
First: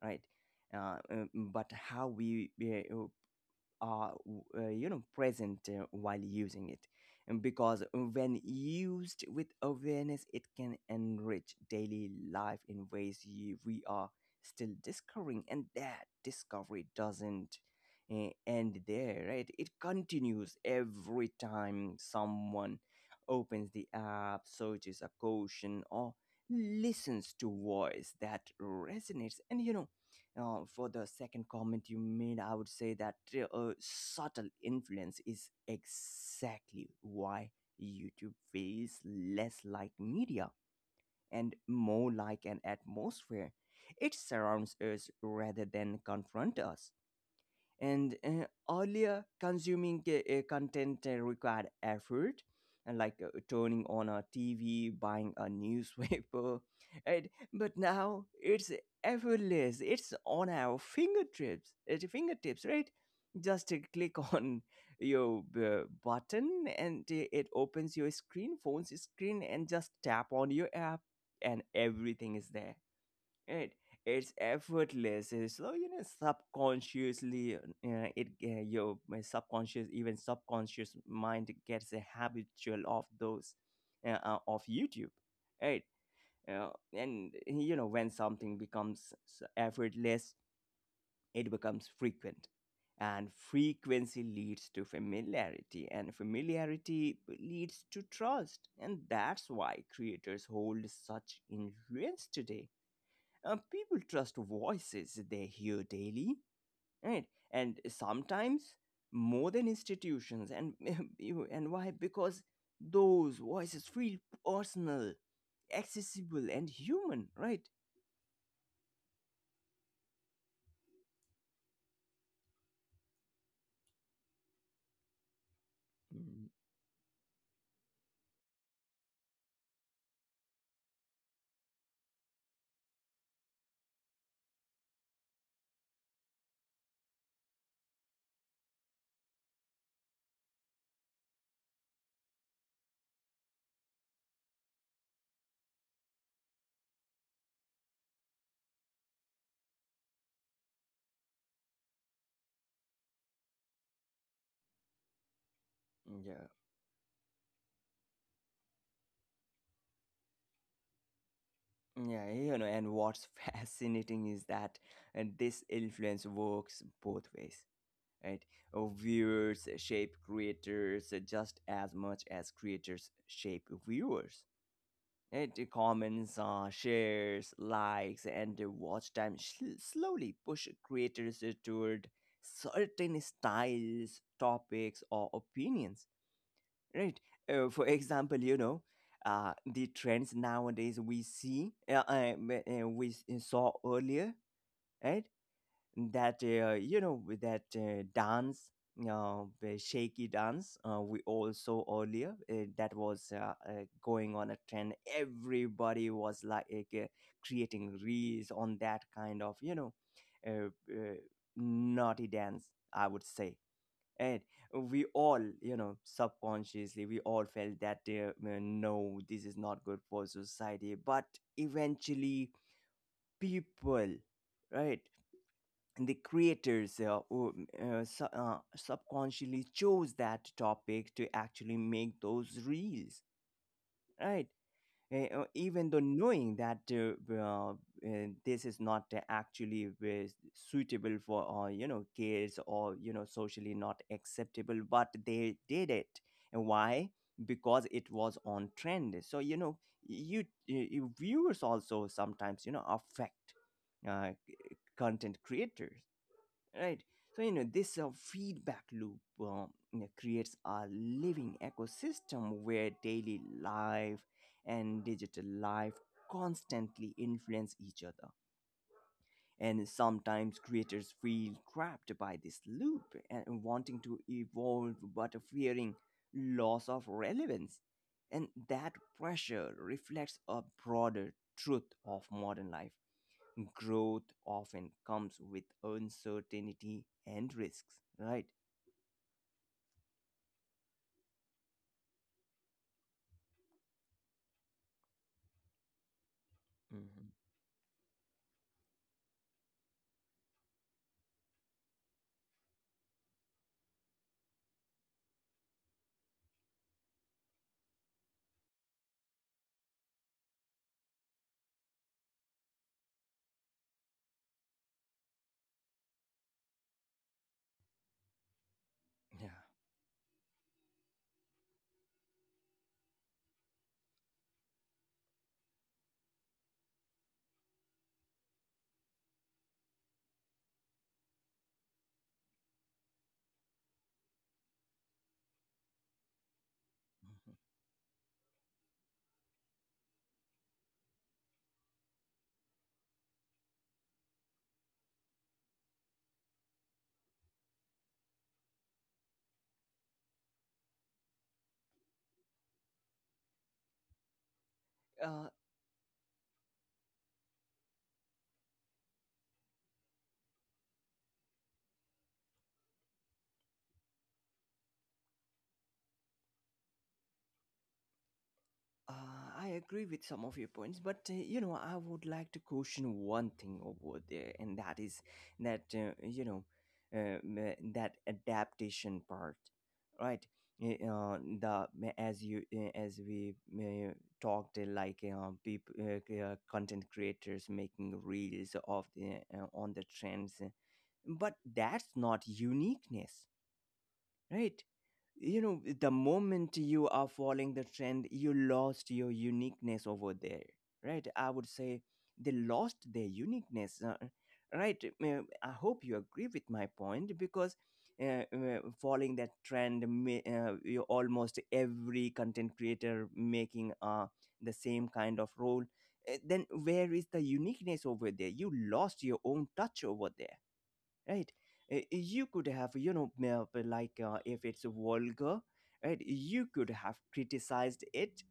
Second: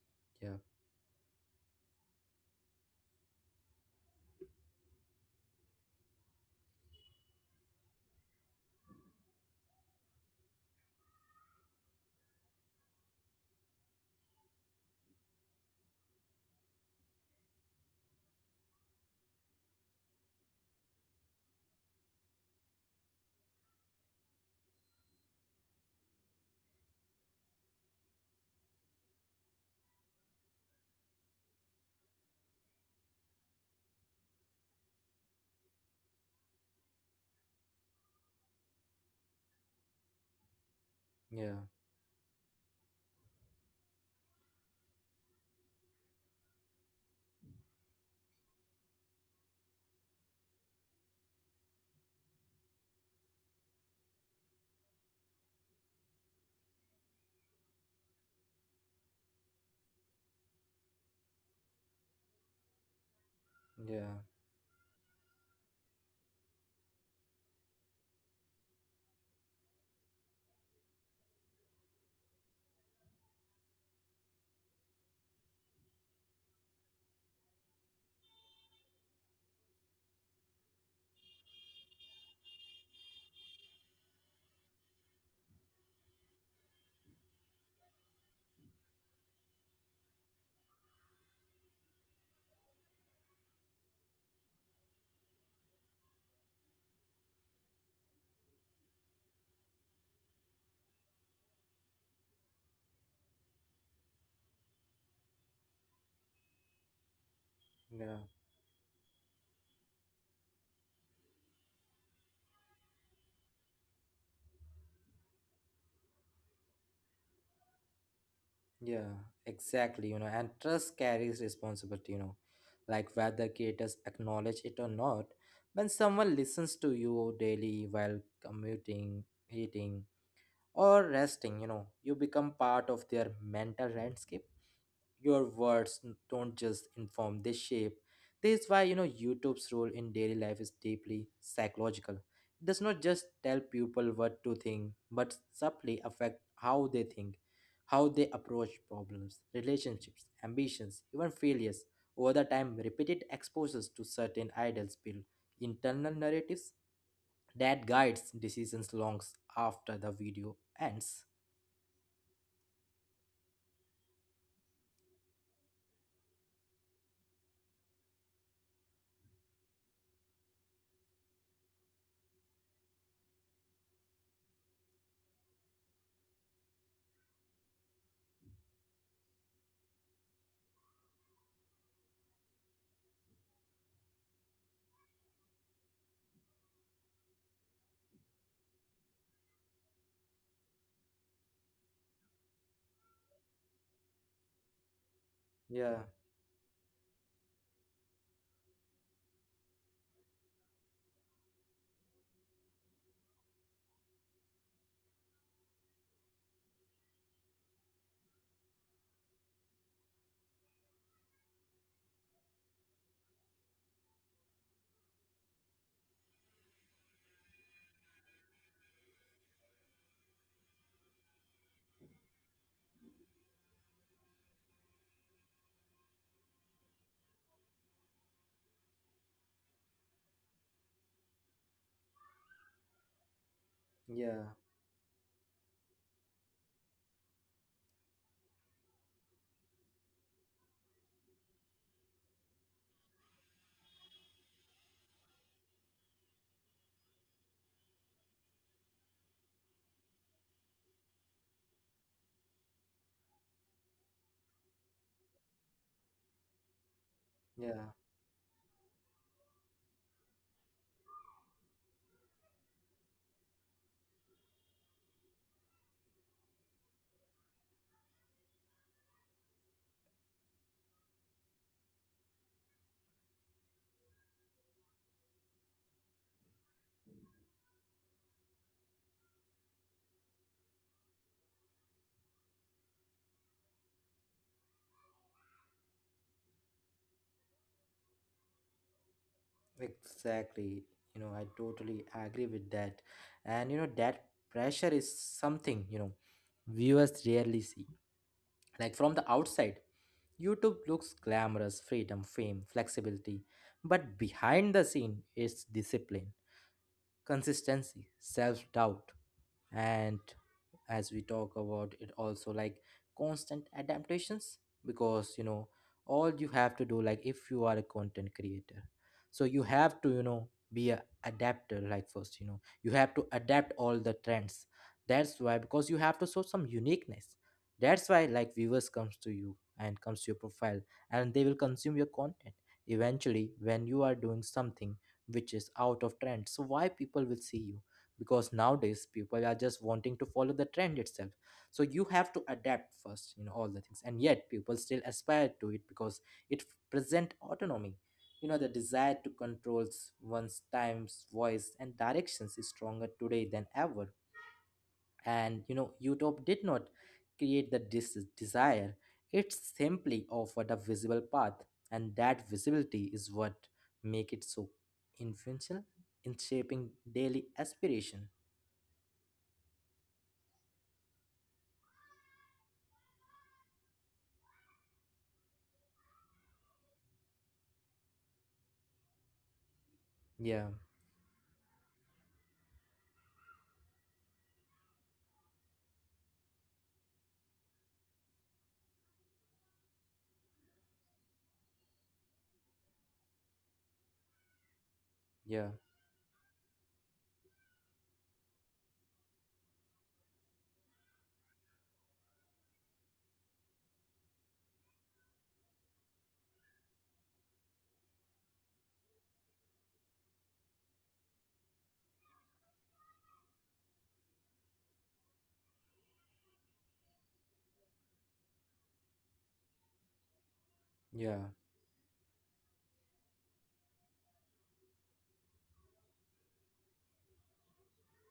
[SPEAKER 2] right?
[SPEAKER 1] Yeah,
[SPEAKER 2] But how we uh, you know, present while using it. And because when used with awareness it can enrich daily life in ways you, we are still discovering. And that discovery doesn't end there, right? It continues every time someone opens the app, searches a caution, or listens to voice that resonates. And you know, for the second comment you made, I would say that subtle influence is exactly why YouTube feels less like media
[SPEAKER 1] yeah,
[SPEAKER 2] and more like an atmosphere. It surrounds us rather than confront us. And earlier consuming, content required effort, and like turning on a TV, buying a newspaper, right? But now it's effortless, it's on our fingertips, at your fingertips, right? Just click
[SPEAKER 1] yeah,
[SPEAKER 2] on your button, and it opens your screen, phone's screen, and just tap on your app, and everything is there. Right. It's effortless. So you know, subconsciously, it your my subconscious, even subconscious mind gets a habitual of those, of YouTube, right? Uh, and you know, when something becomes effortless, it becomes frequent, and frequency leads to familiarity, and familiarity leads to trust, and that's why creators hold such influence today. People trust voices they hear daily, right? And
[SPEAKER 1] yeah.
[SPEAKER 2] sometimes more than institutions. And and why? Because those voices feel personal, accessible, and human, right?
[SPEAKER 1] Yeah, exactly. And trust carries responsibility, like whether creators acknowledge it or not. When someone
[SPEAKER 2] Mm.
[SPEAKER 1] listens to you daily while commuting, eating, or resting, you become part of their mental landscape. Your words don't just inform, they shape. This is why youtube's role in daily life is deeply psychological. It does not just tell people what to think, but subtly affect how they think, how they approach problems, relationships, ambitions, even failures. Over the time, repeated exposures to certain ideals build internal
[SPEAKER 2] Yeah.
[SPEAKER 1] narratives that guides decisions longs after the video ends.
[SPEAKER 2] Yeah, you know, and what's fascinating is that this influence works both ways, right? Viewers shape creators just as much as creators shape viewers. It comments, shares, likes, and the watch time slowly push creators toward certain styles, topics, or opinions. Right? For example, you know, the trends nowadays we see, we saw earlier, right?
[SPEAKER 1] Yeah,
[SPEAKER 2] That with that dance, the shaky dance we all saw earlier, that was going on a trend. Everybody was like uh, creating reels on that kind of uh, uh, naughty dance, I would say. And we all subconsciously we all felt that, no, this is not good for society. But eventually, people, right, the creators subconsciously chose that topic to actually make those reels,
[SPEAKER 1] yeah,
[SPEAKER 2] right. Even though knowing that, this is not actually suitable for, you know, kids, or, you know, socially not acceptable, but they did it. And why? Because it was on trend. So, you know, you viewers also sometimes, you know, affect uh, content creators, right. So
[SPEAKER 1] yeah.
[SPEAKER 2] this feedback loop, creates a living ecosystem where daily life and digital life constantly influence each other. And sometimes creators feel trapped by this loop, and wanting to evolve but fearing loss of relevance. And that pressure reflects a broader truth of modern life. Growth often comes with uncertainty and risks, right?
[SPEAKER 1] Exactly. I totally agree with that. And that pressure is something, viewers
[SPEAKER 2] Hmm.
[SPEAKER 1] rarely see. Like from the outside, YouTube looks glamorous: freedom, fame, flexibility. But behind the scene, it's discipline, consistency, self-doubt, and, as we talk about it also, like, constant adaptations. Because all you have to do, like, if you are a content creator, so
[SPEAKER 2] Yeah.
[SPEAKER 1] you have to be a adapter. Like, first you have to adapt all the trends, that's why, because you have to show some uniqueness. That's why like viewers comes to you and comes to your profile, and they will consume your content. Eventually when you are doing something which is out of trend, so why people will see
[SPEAKER 2] Mhm.
[SPEAKER 1] you? Because nowadays people are just wanting to follow the trend itself. So you have to adapt first, all the things, and yet people still aspire to it because it present autonomy. The desire to controls one's times, voice, and directions is stronger today than ever.
[SPEAKER 2] Uh,
[SPEAKER 1] And utop did not create the dis desire, it simply offered a visible path, and that visibility is what make it so influential in shaping daily aspiration.
[SPEAKER 2] I agree with some of your points, but, I would like to caution one thing over there, and that is that, that adaptation part, right?
[SPEAKER 1] Yeah,
[SPEAKER 2] Y- the as you as we talked, like, people, content creators making reels of the on the trends, but that's not uniqueness, right? You know,
[SPEAKER 1] yeah,
[SPEAKER 2] the moment you are following the trend, you lost your uniqueness over there, right, I would say. They lost their uniqueness, right. I hope you agree with my point, because, following that trend, you, almost every content creator making the same kind of role, then where is the uniqueness over there? You lost your own touch over there, right.
[SPEAKER 1] yeah,
[SPEAKER 2] You could have, you know, if it's vulgar, right, you could have criticized it,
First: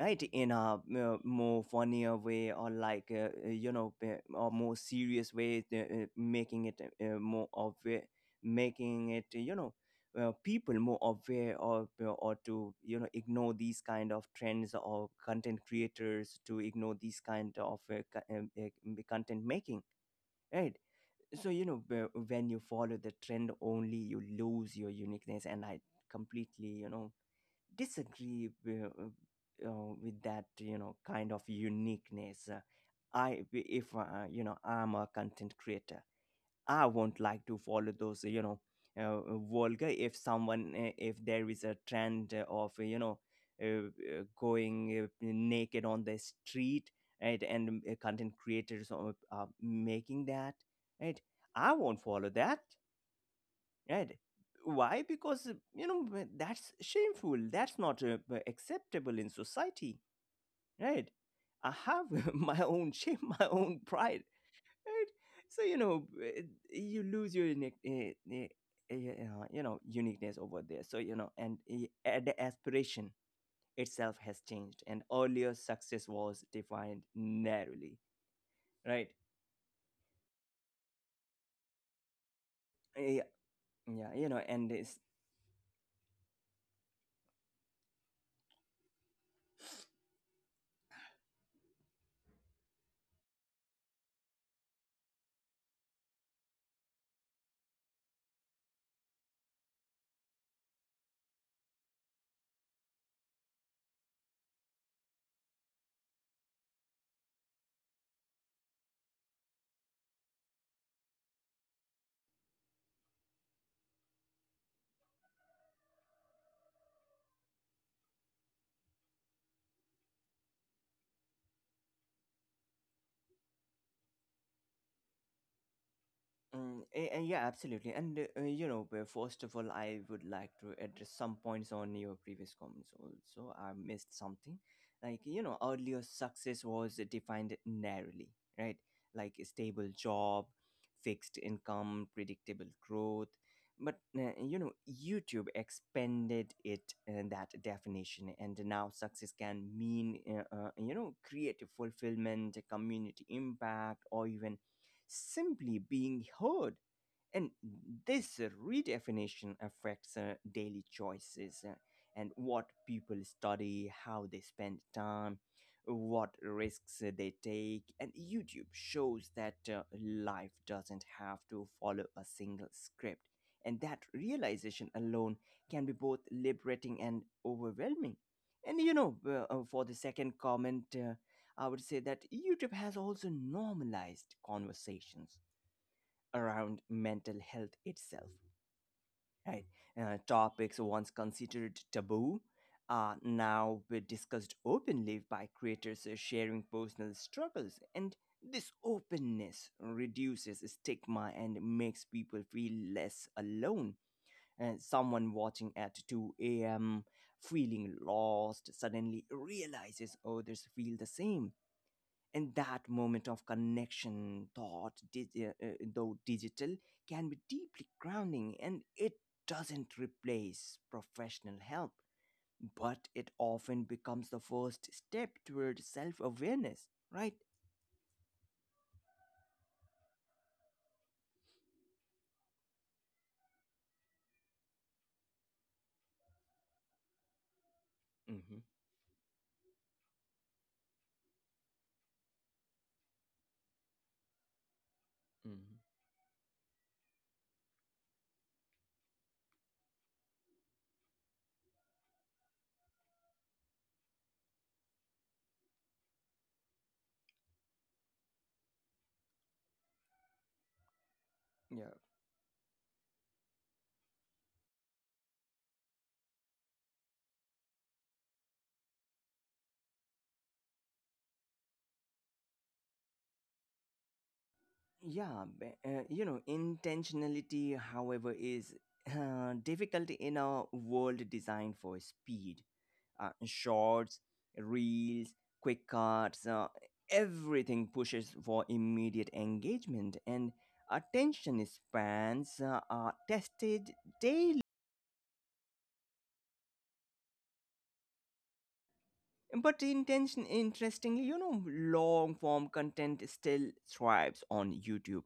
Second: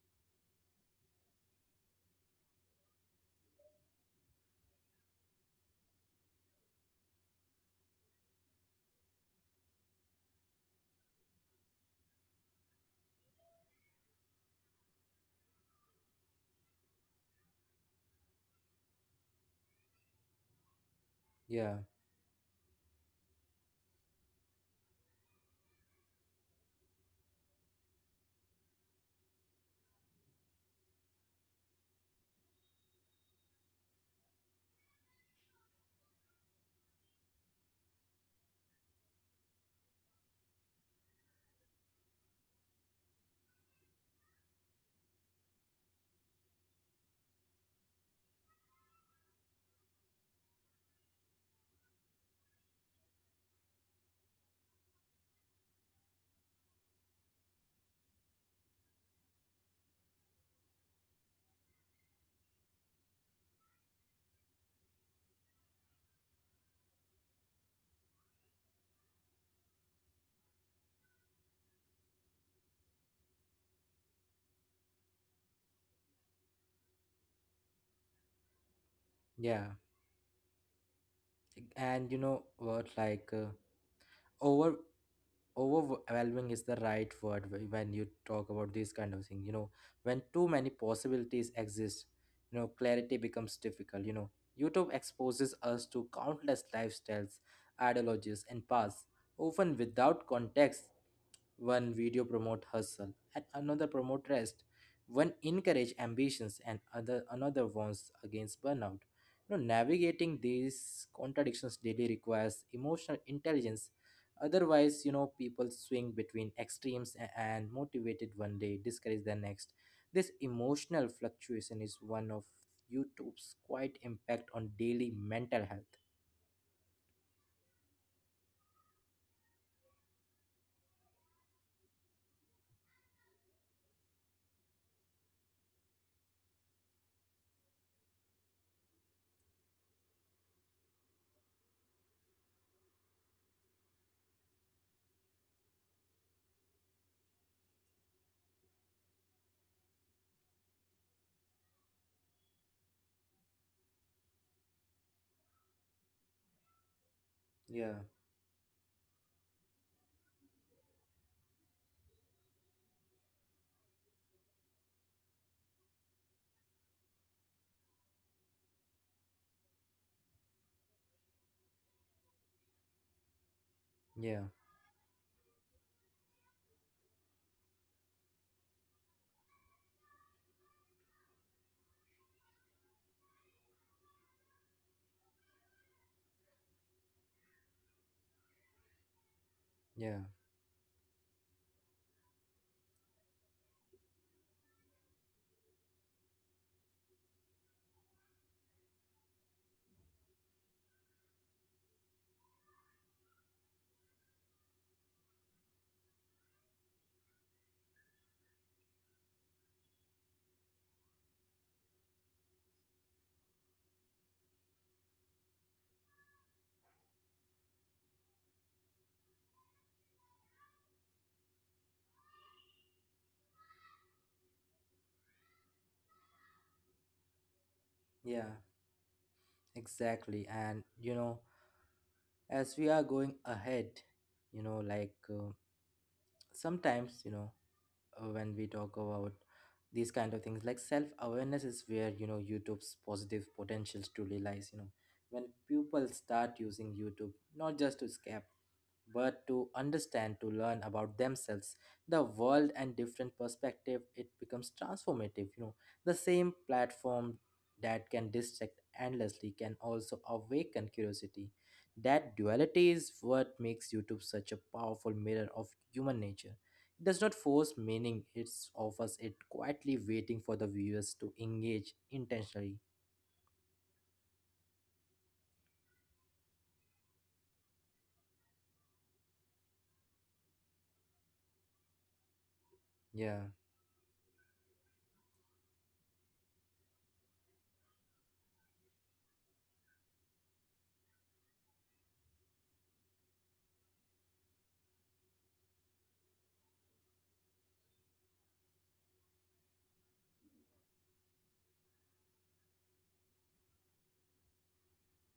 [SPEAKER 2] right, in a more funnier way, or like, or more serious way, making it more aware, making it, you know, people more aware of, or to, you know, ignore these kind of trends, or content creators to ignore these kind of content making, right. So, you
[SPEAKER 1] yeah,
[SPEAKER 2] know, when you follow the trend only, you lose your uniqueness. And I completely, you know, disagree with, uh, with that, you know, kind of uniqueness. I if you know I'm a content creator, I won't like to follow those, you know, vulgar. If there is a trend of, you know, going naked on the street, right, and content creators are making that, right, I won't follow that, right. Why? Because, that's shameful. That's not acceptable in society, right? I have my own shame, my own pride, right? So, you know, you lose your eh, uniqueness over there. So, you know, and the aspiration itself has changed, and earlier success was defined narrowly, right?
[SPEAKER 1] yeah. And you know what
[SPEAKER 2] Eh,
[SPEAKER 1] like
[SPEAKER 2] Yeah, yeah, you know,
[SPEAKER 1] over
[SPEAKER 2] and this.
[SPEAKER 1] overwhelming is the right word when you talk about these kind of things. When too many possibilities exist, clarity becomes difficult. YouTube exposes us to countless lifestyles, ideologies, and paths, often without context. One video promote hustle and another promote rest. One encourage ambitions and other another warns against burnout. You know, navigating these contradictions daily requires emotional intelligence. Otherwise, people swing between extremes, and motivated one day, discouraged the next. This emotional fluctuation is one of YouTube's quite impact on daily mental health.
[SPEAKER 2] Mm, and yeah, absolutely. And, first of all, I would like to address some points on your previous comments. Also, I missed something. Like, you know, earlier success was defined narrowly, right? Like a stable job, fixed income, predictable growth. But, YouTube expanded it that definition, and now success can mean, creative fulfillment, community impact, or even simply being heard. And
[SPEAKER 1] Yeah,
[SPEAKER 2] this redefinition affects daily choices, and what people study, how they spend time, what risks they take. And YouTube shows that, life doesn't have to follow a single script. And that
[SPEAKER 1] yeah,
[SPEAKER 2] realization alone can be both liberating and overwhelming. And, for the second comment, I would say that YouTube has also normalized conversations around mental health itself, right?
[SPEAKER 1] yeah,
[SPEAKER 2] Topics once considered taboo are now be discussed openly by creators sharing personal struggles, and this openness reduces stigma and makes people feel less alone. And someone watching at 2 a.m., feeling lost, suddenly realizes others feel the same, and that moment of connection, though digital, can be deeply grounding, and it doesn't replace professional help, but it often becomes the first step toward self-awareness, right.
[SPEAKER 1] yeah, exactly. And as we are going ahead, you know like uh, sometimes when we
[SPEAKER 2] Mm-hmm.
[SPEAKER 1] talk about these kind of things, like, self awareness is where youtube's positive potentials truly lies. When
[SPEAKER 2] Mm-hmm.
[SPEAKER 1] people start using youtube not just to escape but to understand, to learn about themselves, the world, and different perspective, it becomes transformative. The same platform that can distract endlessly can also awaken curiosity.
[SPEAKER 2] Yeah.
[SPEAKER 1] That duality is what makes YouTube such a powerful mirror of human nature. It does not force meaning, it offers it quietly, waiting for the viewers to engage intentionally.
[SPEAKER 2] Yeah, intentionality, however, is difficult in a world designed for speed.
[SPEAKER 1] Yeah.
[SPEAKER 2] Shorts, reels, quick cuts, everything pushes for immediate engagement, and attention spans are tested. But intention, interestingly, you know, long form content still thrives on YouTube.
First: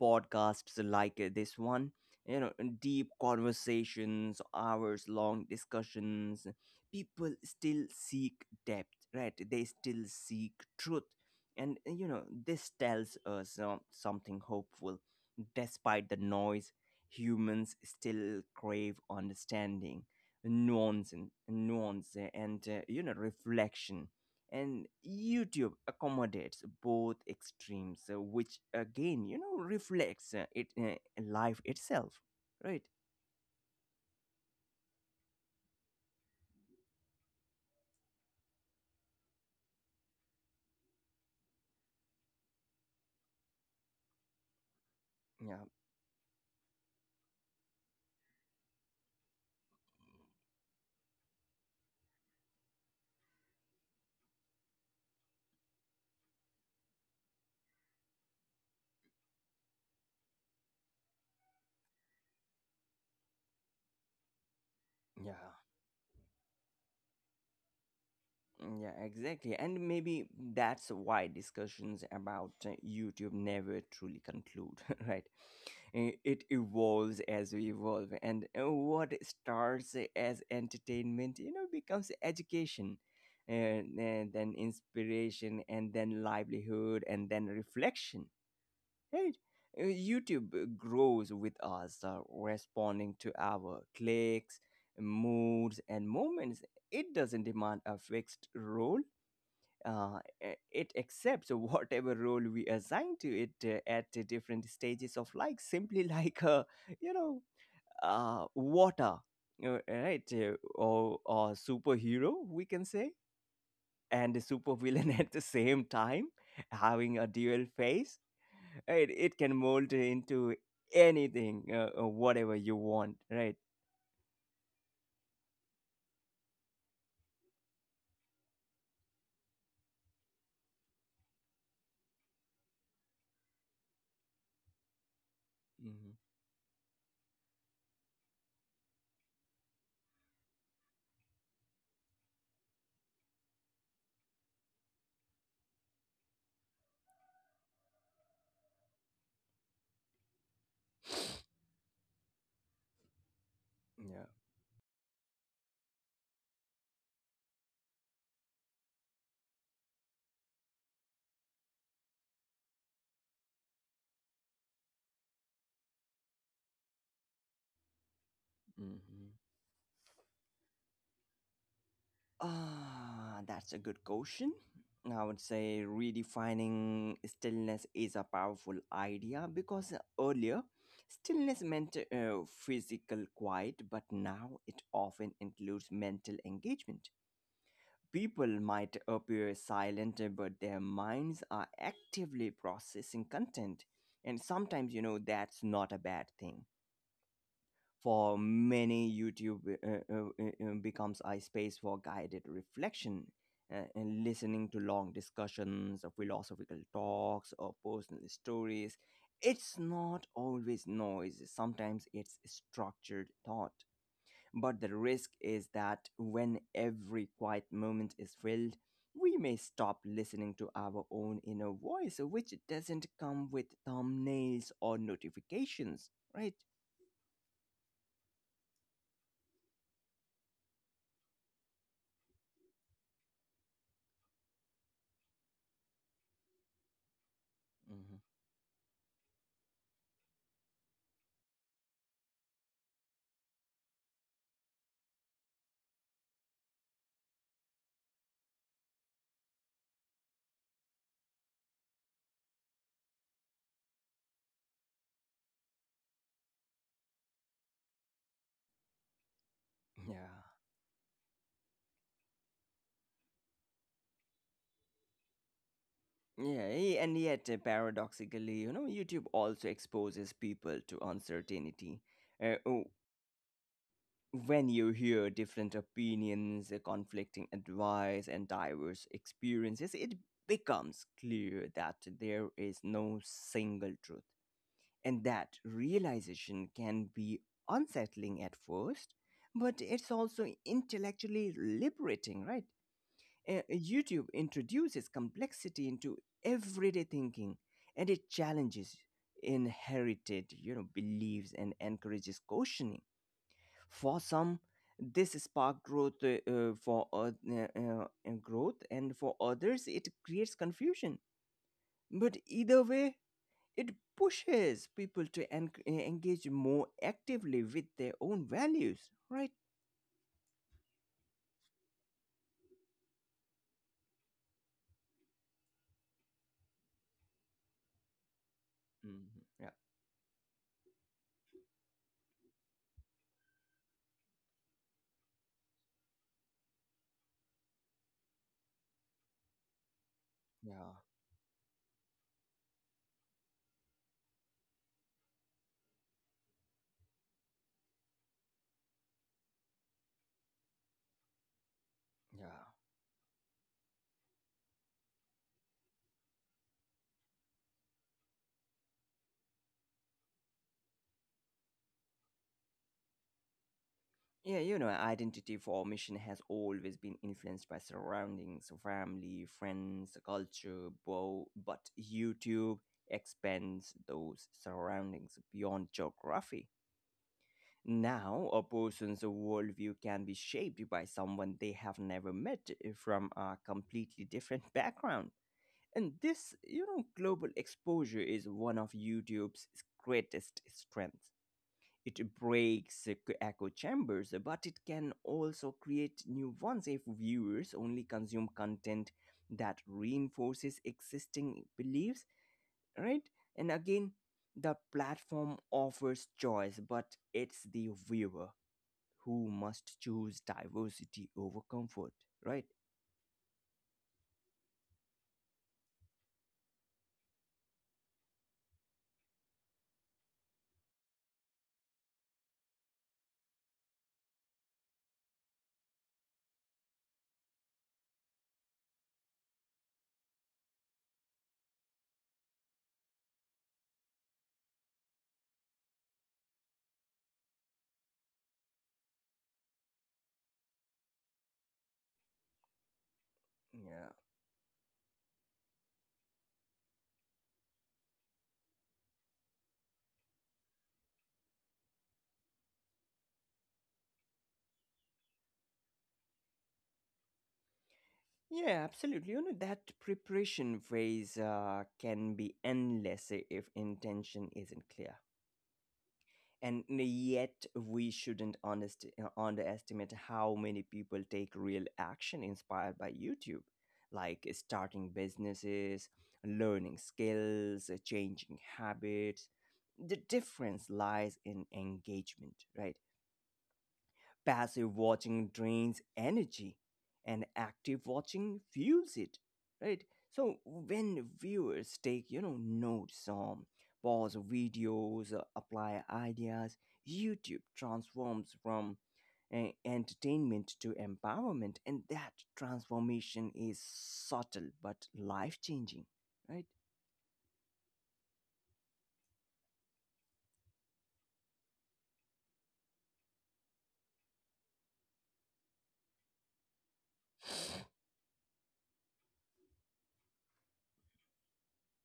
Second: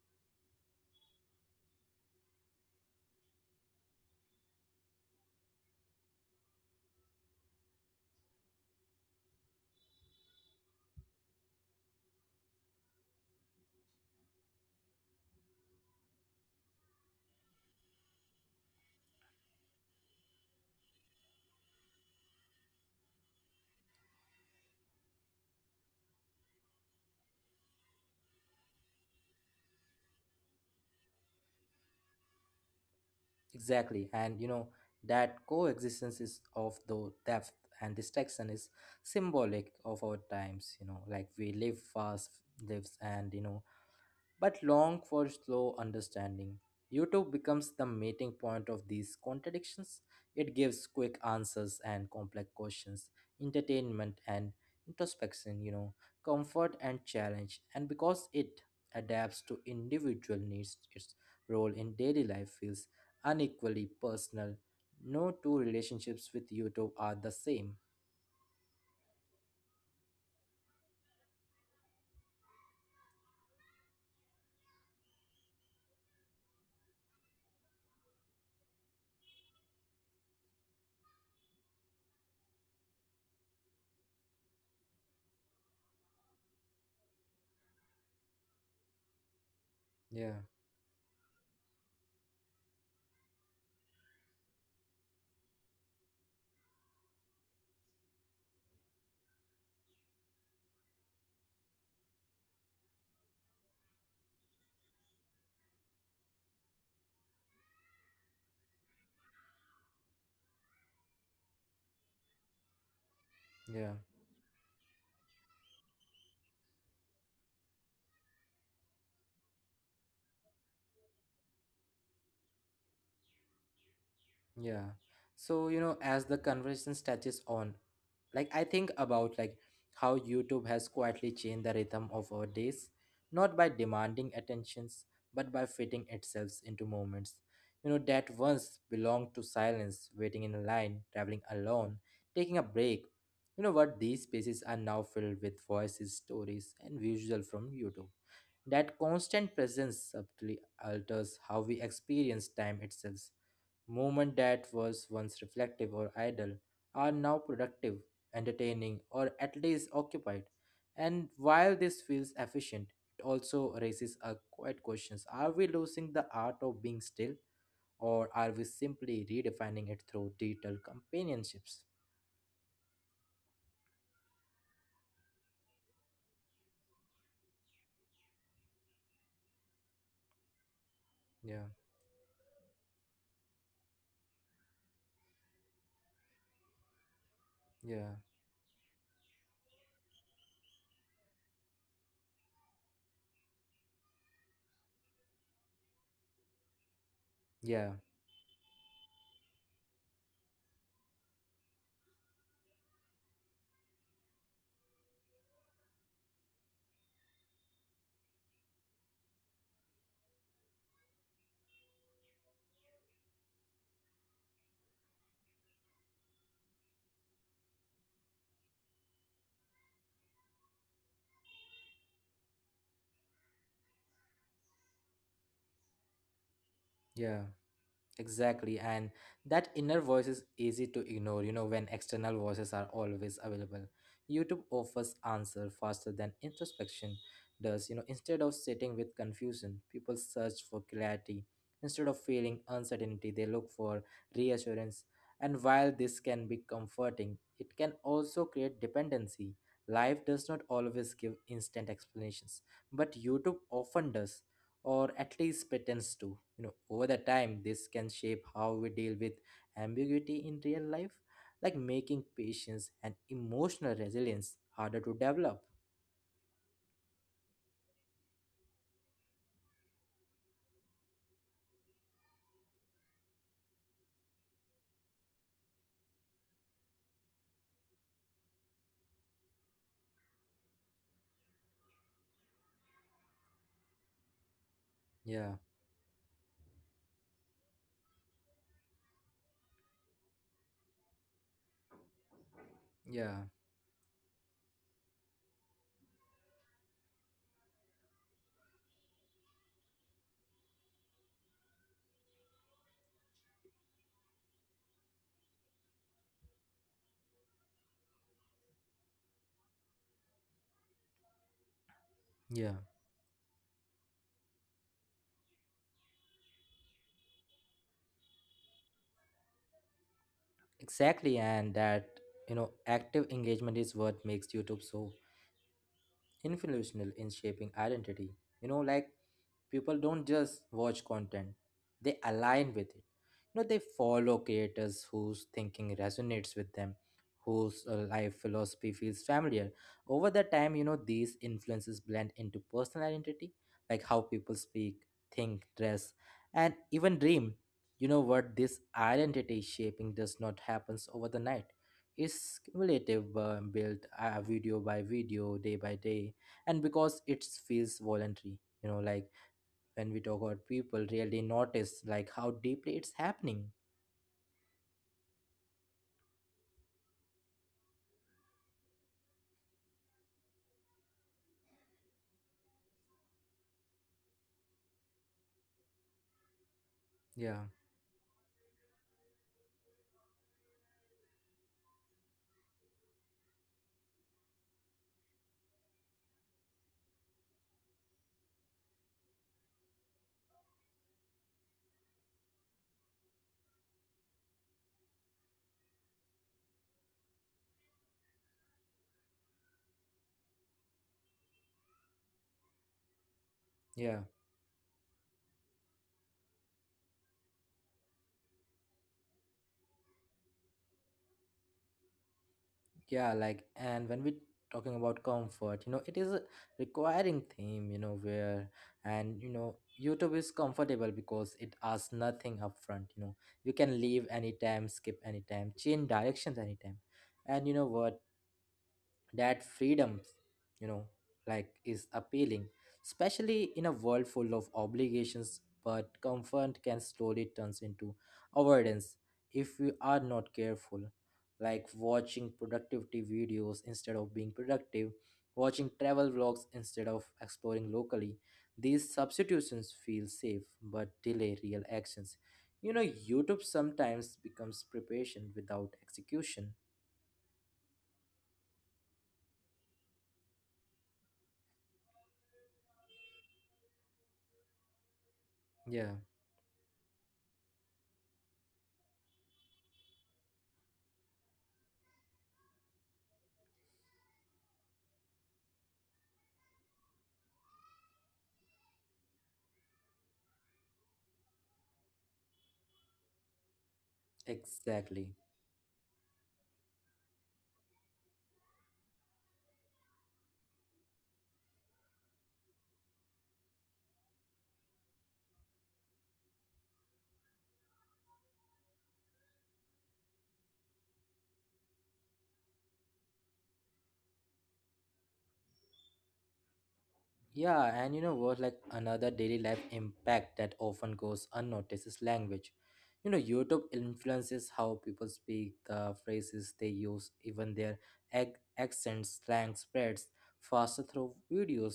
[SPEAKER 2] Podcasts like this one, you know, deep conversations, hours long discussions. People still seek depth, right? They still seek truth. And, you know, this tells us something hopeful. Despite the noise, humans still crave understanding, nuance and nuance, and, you know, reflection. And YouTube accommodates both extremes, which again, you know, reflects it life itself, right.
[SPEAKER 1] Exactly. And that coexistence is of the depth and distraction is symbolic of our times, like, we live fast lives and but long for
[SPEAKER 2] Yeah,
[SPEAKER 1] slow understanding. YouTube becomes the meeting point of these contradictions. It gives quick answers and complex questions, entertainment and introspection, comfort and challenge. And because it adapts to individual needs, its role in daily life feels unequally personal. No
[SPEAKER 2] yeah.
[SPEAKER 1] two relationships with YouTube are the same.
[SPEAKER 2] Mm. Yeah, exactly. And maybe that's why discussions about YouTube never truly conclude, right? It evolves as we evolve. And, what starts as entertainment, you know, becomes education, and then inspiration, and then livelihood, and then reflection, right?
[SPEAKER 1] Yeah,
[SPEAKER 2] YouTube grows with us, responding to our clicks, moods, and moments. It doesn't demand a fixed role. Uh, i- it accepts whatever role we assign to it at the different stages of life, simply, like, you know water, right, or superhero, we can say.
[SPEAKER 1] yeah.
[SPEAKER 2] And a supervillain at the same time, having a dual face. It can mold into anything, whatever you want, right.
[SPEAKER 1] Yeah. So, as the conversation stretches on, like, I think about, like, how YouTube has quietly changed the rhythm of our days, not by demanding attentions, but by fitting
[SPEAKER 2] Hmm.
[SPEAKER 1] itself into moments. That once belonged to silence, waiting in a line, traveling alone, taking a break. You know what? These spaces are now filled with voices, stories, and visuals from YouTube. That constant presence subtly alters how we experience time itself.
[SPEAKER 2] Yeah.
[SPEAKER 1] Movement that was once reflective or idle are now productive, entertaining, or at least occupied. And while this feels efficient, it also raises a quiet questions. Are we losing the art of being still, or are we
[SPEAKER 2] Hmm.
[SPEAKER 1] simply redefining it through digital companionships?
[SPEAKER 2] Ah, that's a good question. I would say redefining stillness is a powerful idea, because earlier stillness
[SPEAKER 1] Yeah,
[SPEAKER 2] meant physical quiet, but now it often includes mental engagement.
[SPEAKER 1] yeah,
[SPEAKER 2] People might appear silent, but their minds are actively processing content. And sometimes, you know, that's not a bad thing.
[SPEAKER 1] yeah,
[SPEAKER 2] For many, YouTube becomes a space for guided reflection, and listening to long discussions, or philosophical talks, or personal stories. It's not always noise, sometimes it's structured thought. But the risk is that when every quiet moment is filled, we may stop listening to our own inner voice, which doesn't come with thumbnails or notifications, right?
[SPEAKER 1] yeah. Exactly, and that inner voice is easy to ignore, when external voices are always available. YouTube offers answer faster than introspection does.
[SPEAKER 2] Mhm.
[SPEAKER 1] Instead of sitting with confusion, people search for clarity. Instead of feeling uncertainty, they look for reassurance. And while this can be comforting, it can also create dependency. Life does not always give instant explanations, but YouTube often does, or at least pretends to. Over the time, this can shape how we deal with ambiguity
[SPEAKER 2] Yeah.
[SPEAKER 1] in real life, like making patience and emotional resilience harder to develop.
[SPEAKER 2] Yeah, and yet, paradoxically, you know, YouTube also exposes people to uncertainty. Uh, oh, when you hear different opinions, conflicting advice, and diverse experiences, it becomes clear that there is no single truth. And that
[SPEAKER 1] Yeah,
[SPEAKER 2] realization can be unsettling at first, but it's also intellectually liberating, right?
[SPEAKER 1] yeah,
[SPEAKER 2] YouTube introduces complexity into everyday thinking, and it challenges inherited, you know, beliefs and encourages questioning. For some, this spark growth, growth, and for others it creates confusion. But
[SPEAKER 1] yeah,
[SPEAKER 2] either way, it pushes people to engage more actively with their own values, right?
[SPEAKER 1] exactly. And that, active engagement is what makes YouTube so influential in shaping identity. You know, like,
[SPEAKER 2] Mhm. Yeah.
[SPEAKER 1] people don't just watch content, they align with it, you know, they follow creators whose thinking resonates with them, whose life philosophy feels familiar. Over the time, you know,
[SPEAKER 2] Yeah,
[SPEAKER 1] these influences blend into personal identity, like how people speak, think, dress, and even dream. You know what, this identity shaping does not happens over the night. It's
[SPEAKER 2] yeah,
[SPEAKER 1] cumulative, built video by video, day by day. And because it feels voluntary, you know, like, when we talk about, people really notice like how deeply it's happening.
[SPEAKER 2] yeah, you know, identity formation has always been influenced by surroundings, family, friends, culture, but YouTube expands those surroundings beyond geography.
[SPEAKER 1] Yeah,
[SPEAKER 2] Now, a person's worldview can be shaped by someone they have never met, from a completely different background. And this, you know, global exposure is one of YouTube's greatest strengths. It breaks echo chambers, but it can also create new ones if viewers only consume content that reinforces existing beliefs, right? And again,
[SPEAKER 1] yeah,
[SPEAKER 2] the platform offers choice, but it's the viewer who must choose diversity over comfort, right?
[SPEAKER 1] yeah, like, and when we talking about comfort, you know, it is a requiring theme, you know, where, and you know, YouTube is comfortable because it asks nothing upfront, you know. You can leave anytime, skip anytime, change directions anytime. And you know what, that freedom, you know, like, is appealing, especially in a world full of obligations. But comfort can slowly turns into avoidance if we are not careful, like watching productivity videos
[SPEAKER 2] Yeah.
[SPEAKER 1] instead of being productive, watching travel vlogs instead of exploring locally. These substitutions feel safe but delay real actions, you know. YouTube sometimes becomes preparation without execution.
[SPEAKER 2] Yeah, absolutely. You know, that preparation phase can be endless if intention isn't clear.
[SPEAKER 1] Yeah,
[SPEAKER 2] And yet, we shouldn't underestimate how many people take real action inspired by YouTube, like starting businesses, learning skills, changing habits. The difference lies in engagement, right? Passive
[SPEAKER 1] exactly.
[SPEAKER 2] watching drains energy, and active watching fuels it, right? So when viewers take, you know, notes, pause videos, apply ideas, YouTube transforms from entertainment to empowerment, and that transformation is subtle but life changing, right.
[SPEAKER 1] Yeah, and you know what? Like, another daily life impact that often goes unnoticed is language. You know, YouTube influences how people speak, the phrases they use, even their accents. Slang spreads faster through videos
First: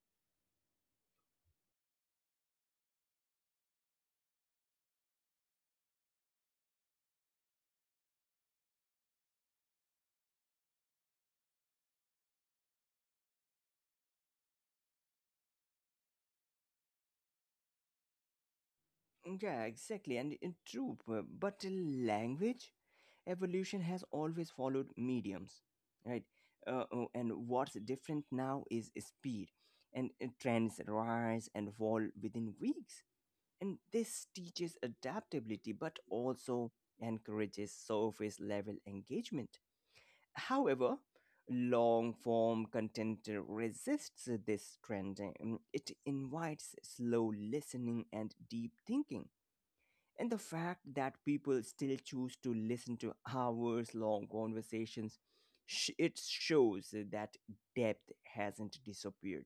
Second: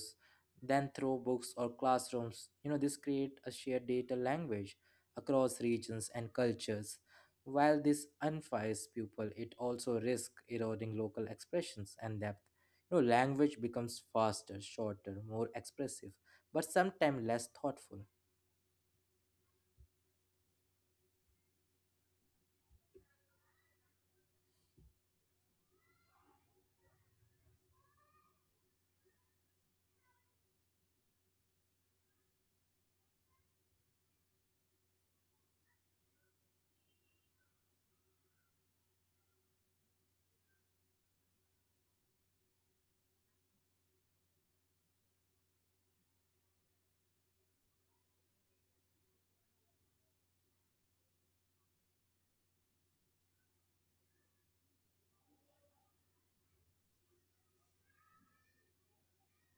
[SPEAKER 1] than through books or classrooms. You know, this create a shared data language across regions and cultures. While this unifies people, it also risks eroding local expressions and depth. No, language becomes faster, shorter, more expressive, but sometimes less thoughtful.
[SPEAKER 2] Yeah, exactly, and, in true. But language evolution has always followed mediums, right? Oh, and what's different now is speed, and, trends rise and fall within weeks. And this teaches adaptability, but also encourages surface level engagement. However, long form content resists this trend, and it invites slow listening and deep thinking. And the fact that people still choose to listen to hours long conversations, it shows that depth hasn't disappeared.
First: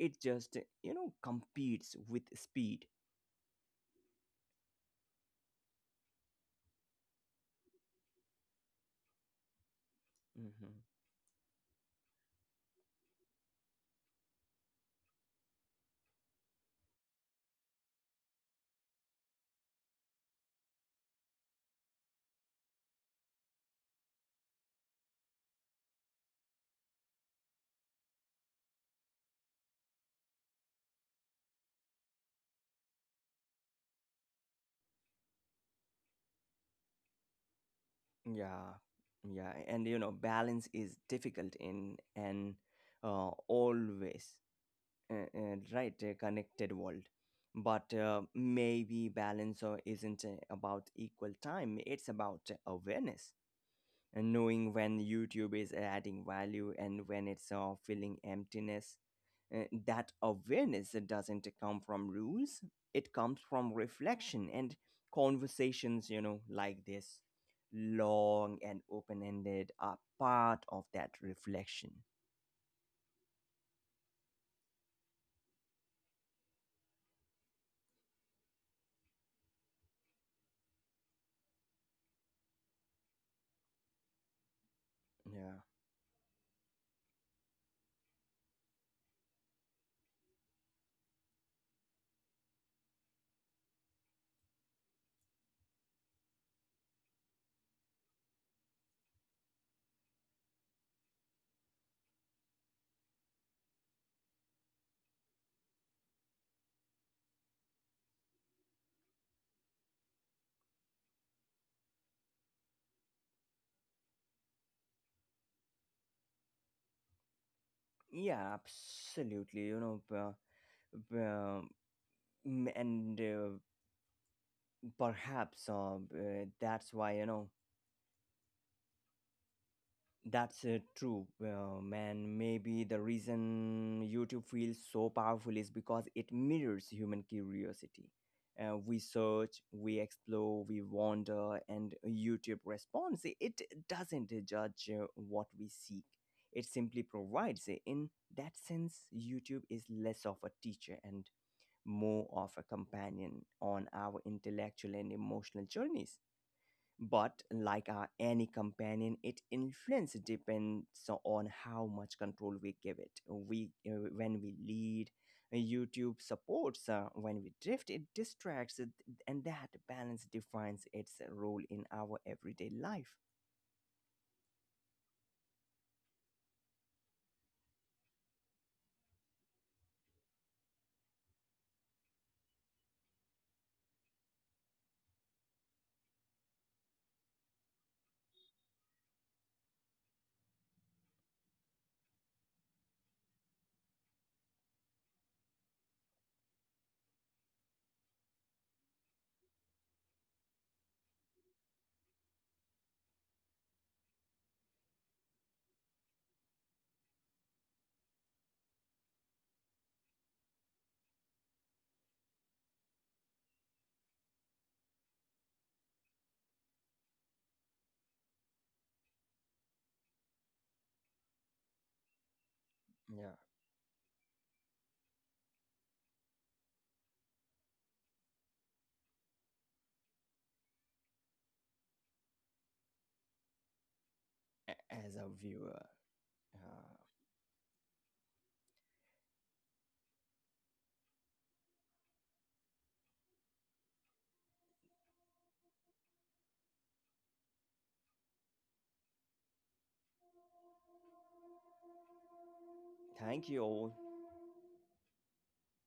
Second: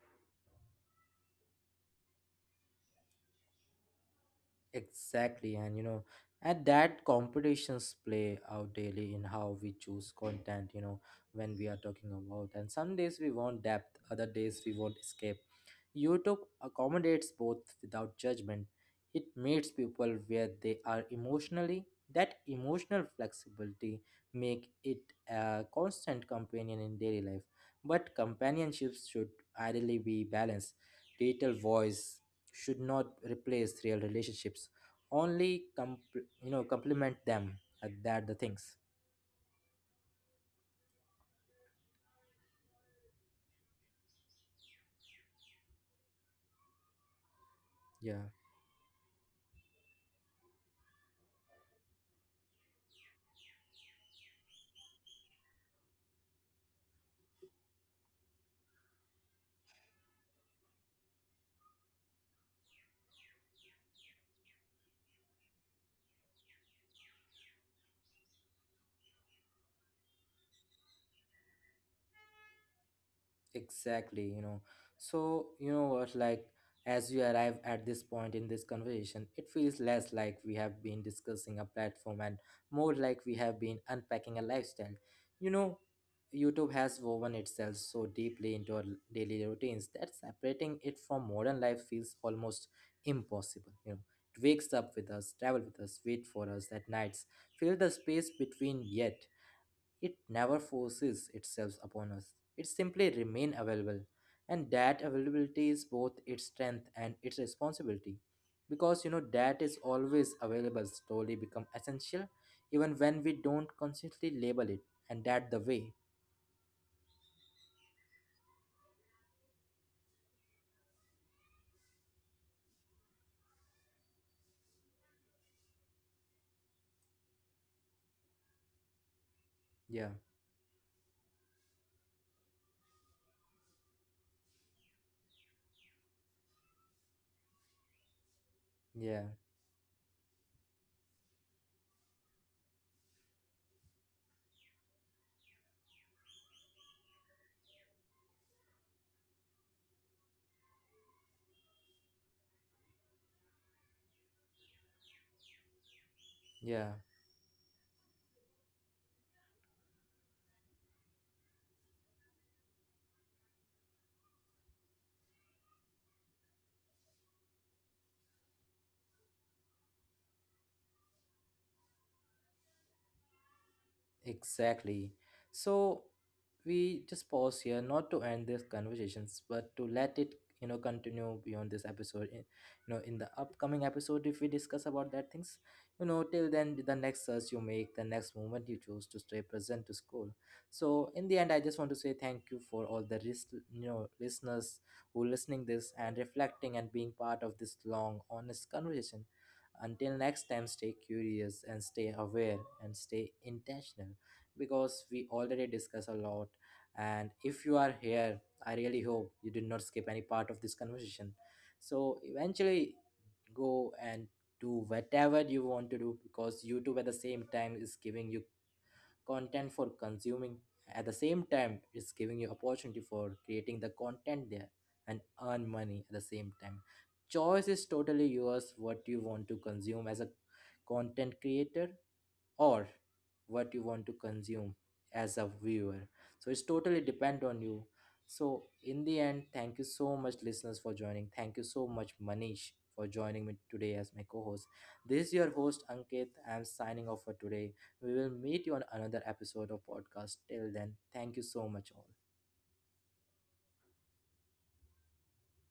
[SPEAKER 2] It just, you know, competes with speed.
[SPEAKER 1] Exactly, and you know, and that competitions play out daily in how we choose content,
[SPEAKER 2] Hmm.
[SPEAKER 1] you know, when we are talking about. And some days we want depth, other days we want escape. YouTube accommodates both without judgment. It meets people where they are emotionally. That emotional flexibility make it a constant companion in daily life. But companionships should ideally be balanced. Digital voice should not replace real relationships. Only you know, complement them. That the
[SPEAKER 2] Yeah,
[SPEAKER 1] things.
[SPEAKER 2] yeah. And, you know, balance is difficult in an, always, right, connected world. But,
[SPEAKER 1] Yeah.
[SPEAKER 2] maybe balance isn't about equal time, it's about awareness, and knowing when YouTube is adding value and when it's filling emptiness. That awareness doesn't come from rules, it comes from reflection and conversations, you know, like this. Long and open ended are part of that reflection.
[SPEAKER 1] Exactly, you know. So, you know what, like, as we arrive at this point in this conversation, it feels less like we have been discussing a platform and more like we have been unpacking a lifestyle. You
[SPEAKER 2] Yeah.
[SPEAKER 1] know, YouTube has woven itself so deeply into our daily routines that separating it from modern life feels almost impossible. You know, it wakes up with us, travel with us, wait for us at nights, fill the space between yet. It never forces itself upon us. It simply remains available. And that availability is both its strength and its responsibility. Because you know that is always available slowly become essential even when we don't consciously label it. And that the way.
[SPEAKER 2] Yeah, absolutely. You know, b- and perhaps, that's why, you know,
[SPEAKER 1] Yeah.
[SPEAKER 2] that's true, man. Maybe the reason YouTube feels so powerful is because it mirrors human curiosity. We
[SPEAKER 1] Yeah.
[SPEAKER 2] search, we explore, we wander, and YouTube responds. It doesn't judge what we seek, it simply provides. In that sense, YouTube is less of a teacher and more of a companion on our intellectual and emotional journeys.
[SPEAKER 1] Yeah.
[SPEAKER 2] But like any companion, its influence depends on how much control we give it. We When we lead, YouTube supports. When we drift, it distracts, and that balance defines its role in our everyday life.
[SPEAKER 1] Exactly. So we just pause here, not to end these conversations, but to let it, you know, continue beyond this episode. You know, in the upcoming episode, if we discuss about that things, you know, till then, the next search you make, the next moment you choose to stay present to school. So in the end, I just want to say thank you for all the you know, listeners who listening this and reflecting and being part of this long, honest conversation. Until next time, stay curious and stay aware and stay intentional, because we already discuss a lot. And if you are here, I really hope you did not skip any part of this conversation. So eventually, go and do whatever you want to do, because YouTube at the same time is giving you content for consuming. At the same time, it's giving you opportunity
[SPEAKER 2] Yeah,
[SPEAKER 1] for creating the content there and earn money at the same time. Choice is totally yours, what you want to consume as a content creator, or what you want to consume
[SPEAKER 2] as a
[SPEAKER 1] as a
[SPEAKER 2] viewer.
[SPEAKER 1] viewer. So it's
[SPEAKER 2] Uh,
[SPEAKER 1] totally depend on you. So in the end, thank you so much listeners for joining. Thank you so much Manish for joining me today as my co-host. This is your host Ankit, I'm signing off for today. We will meet you on another episode of podcast. Till then, thank you so much all.
[SPEAKER 2] Thank you all.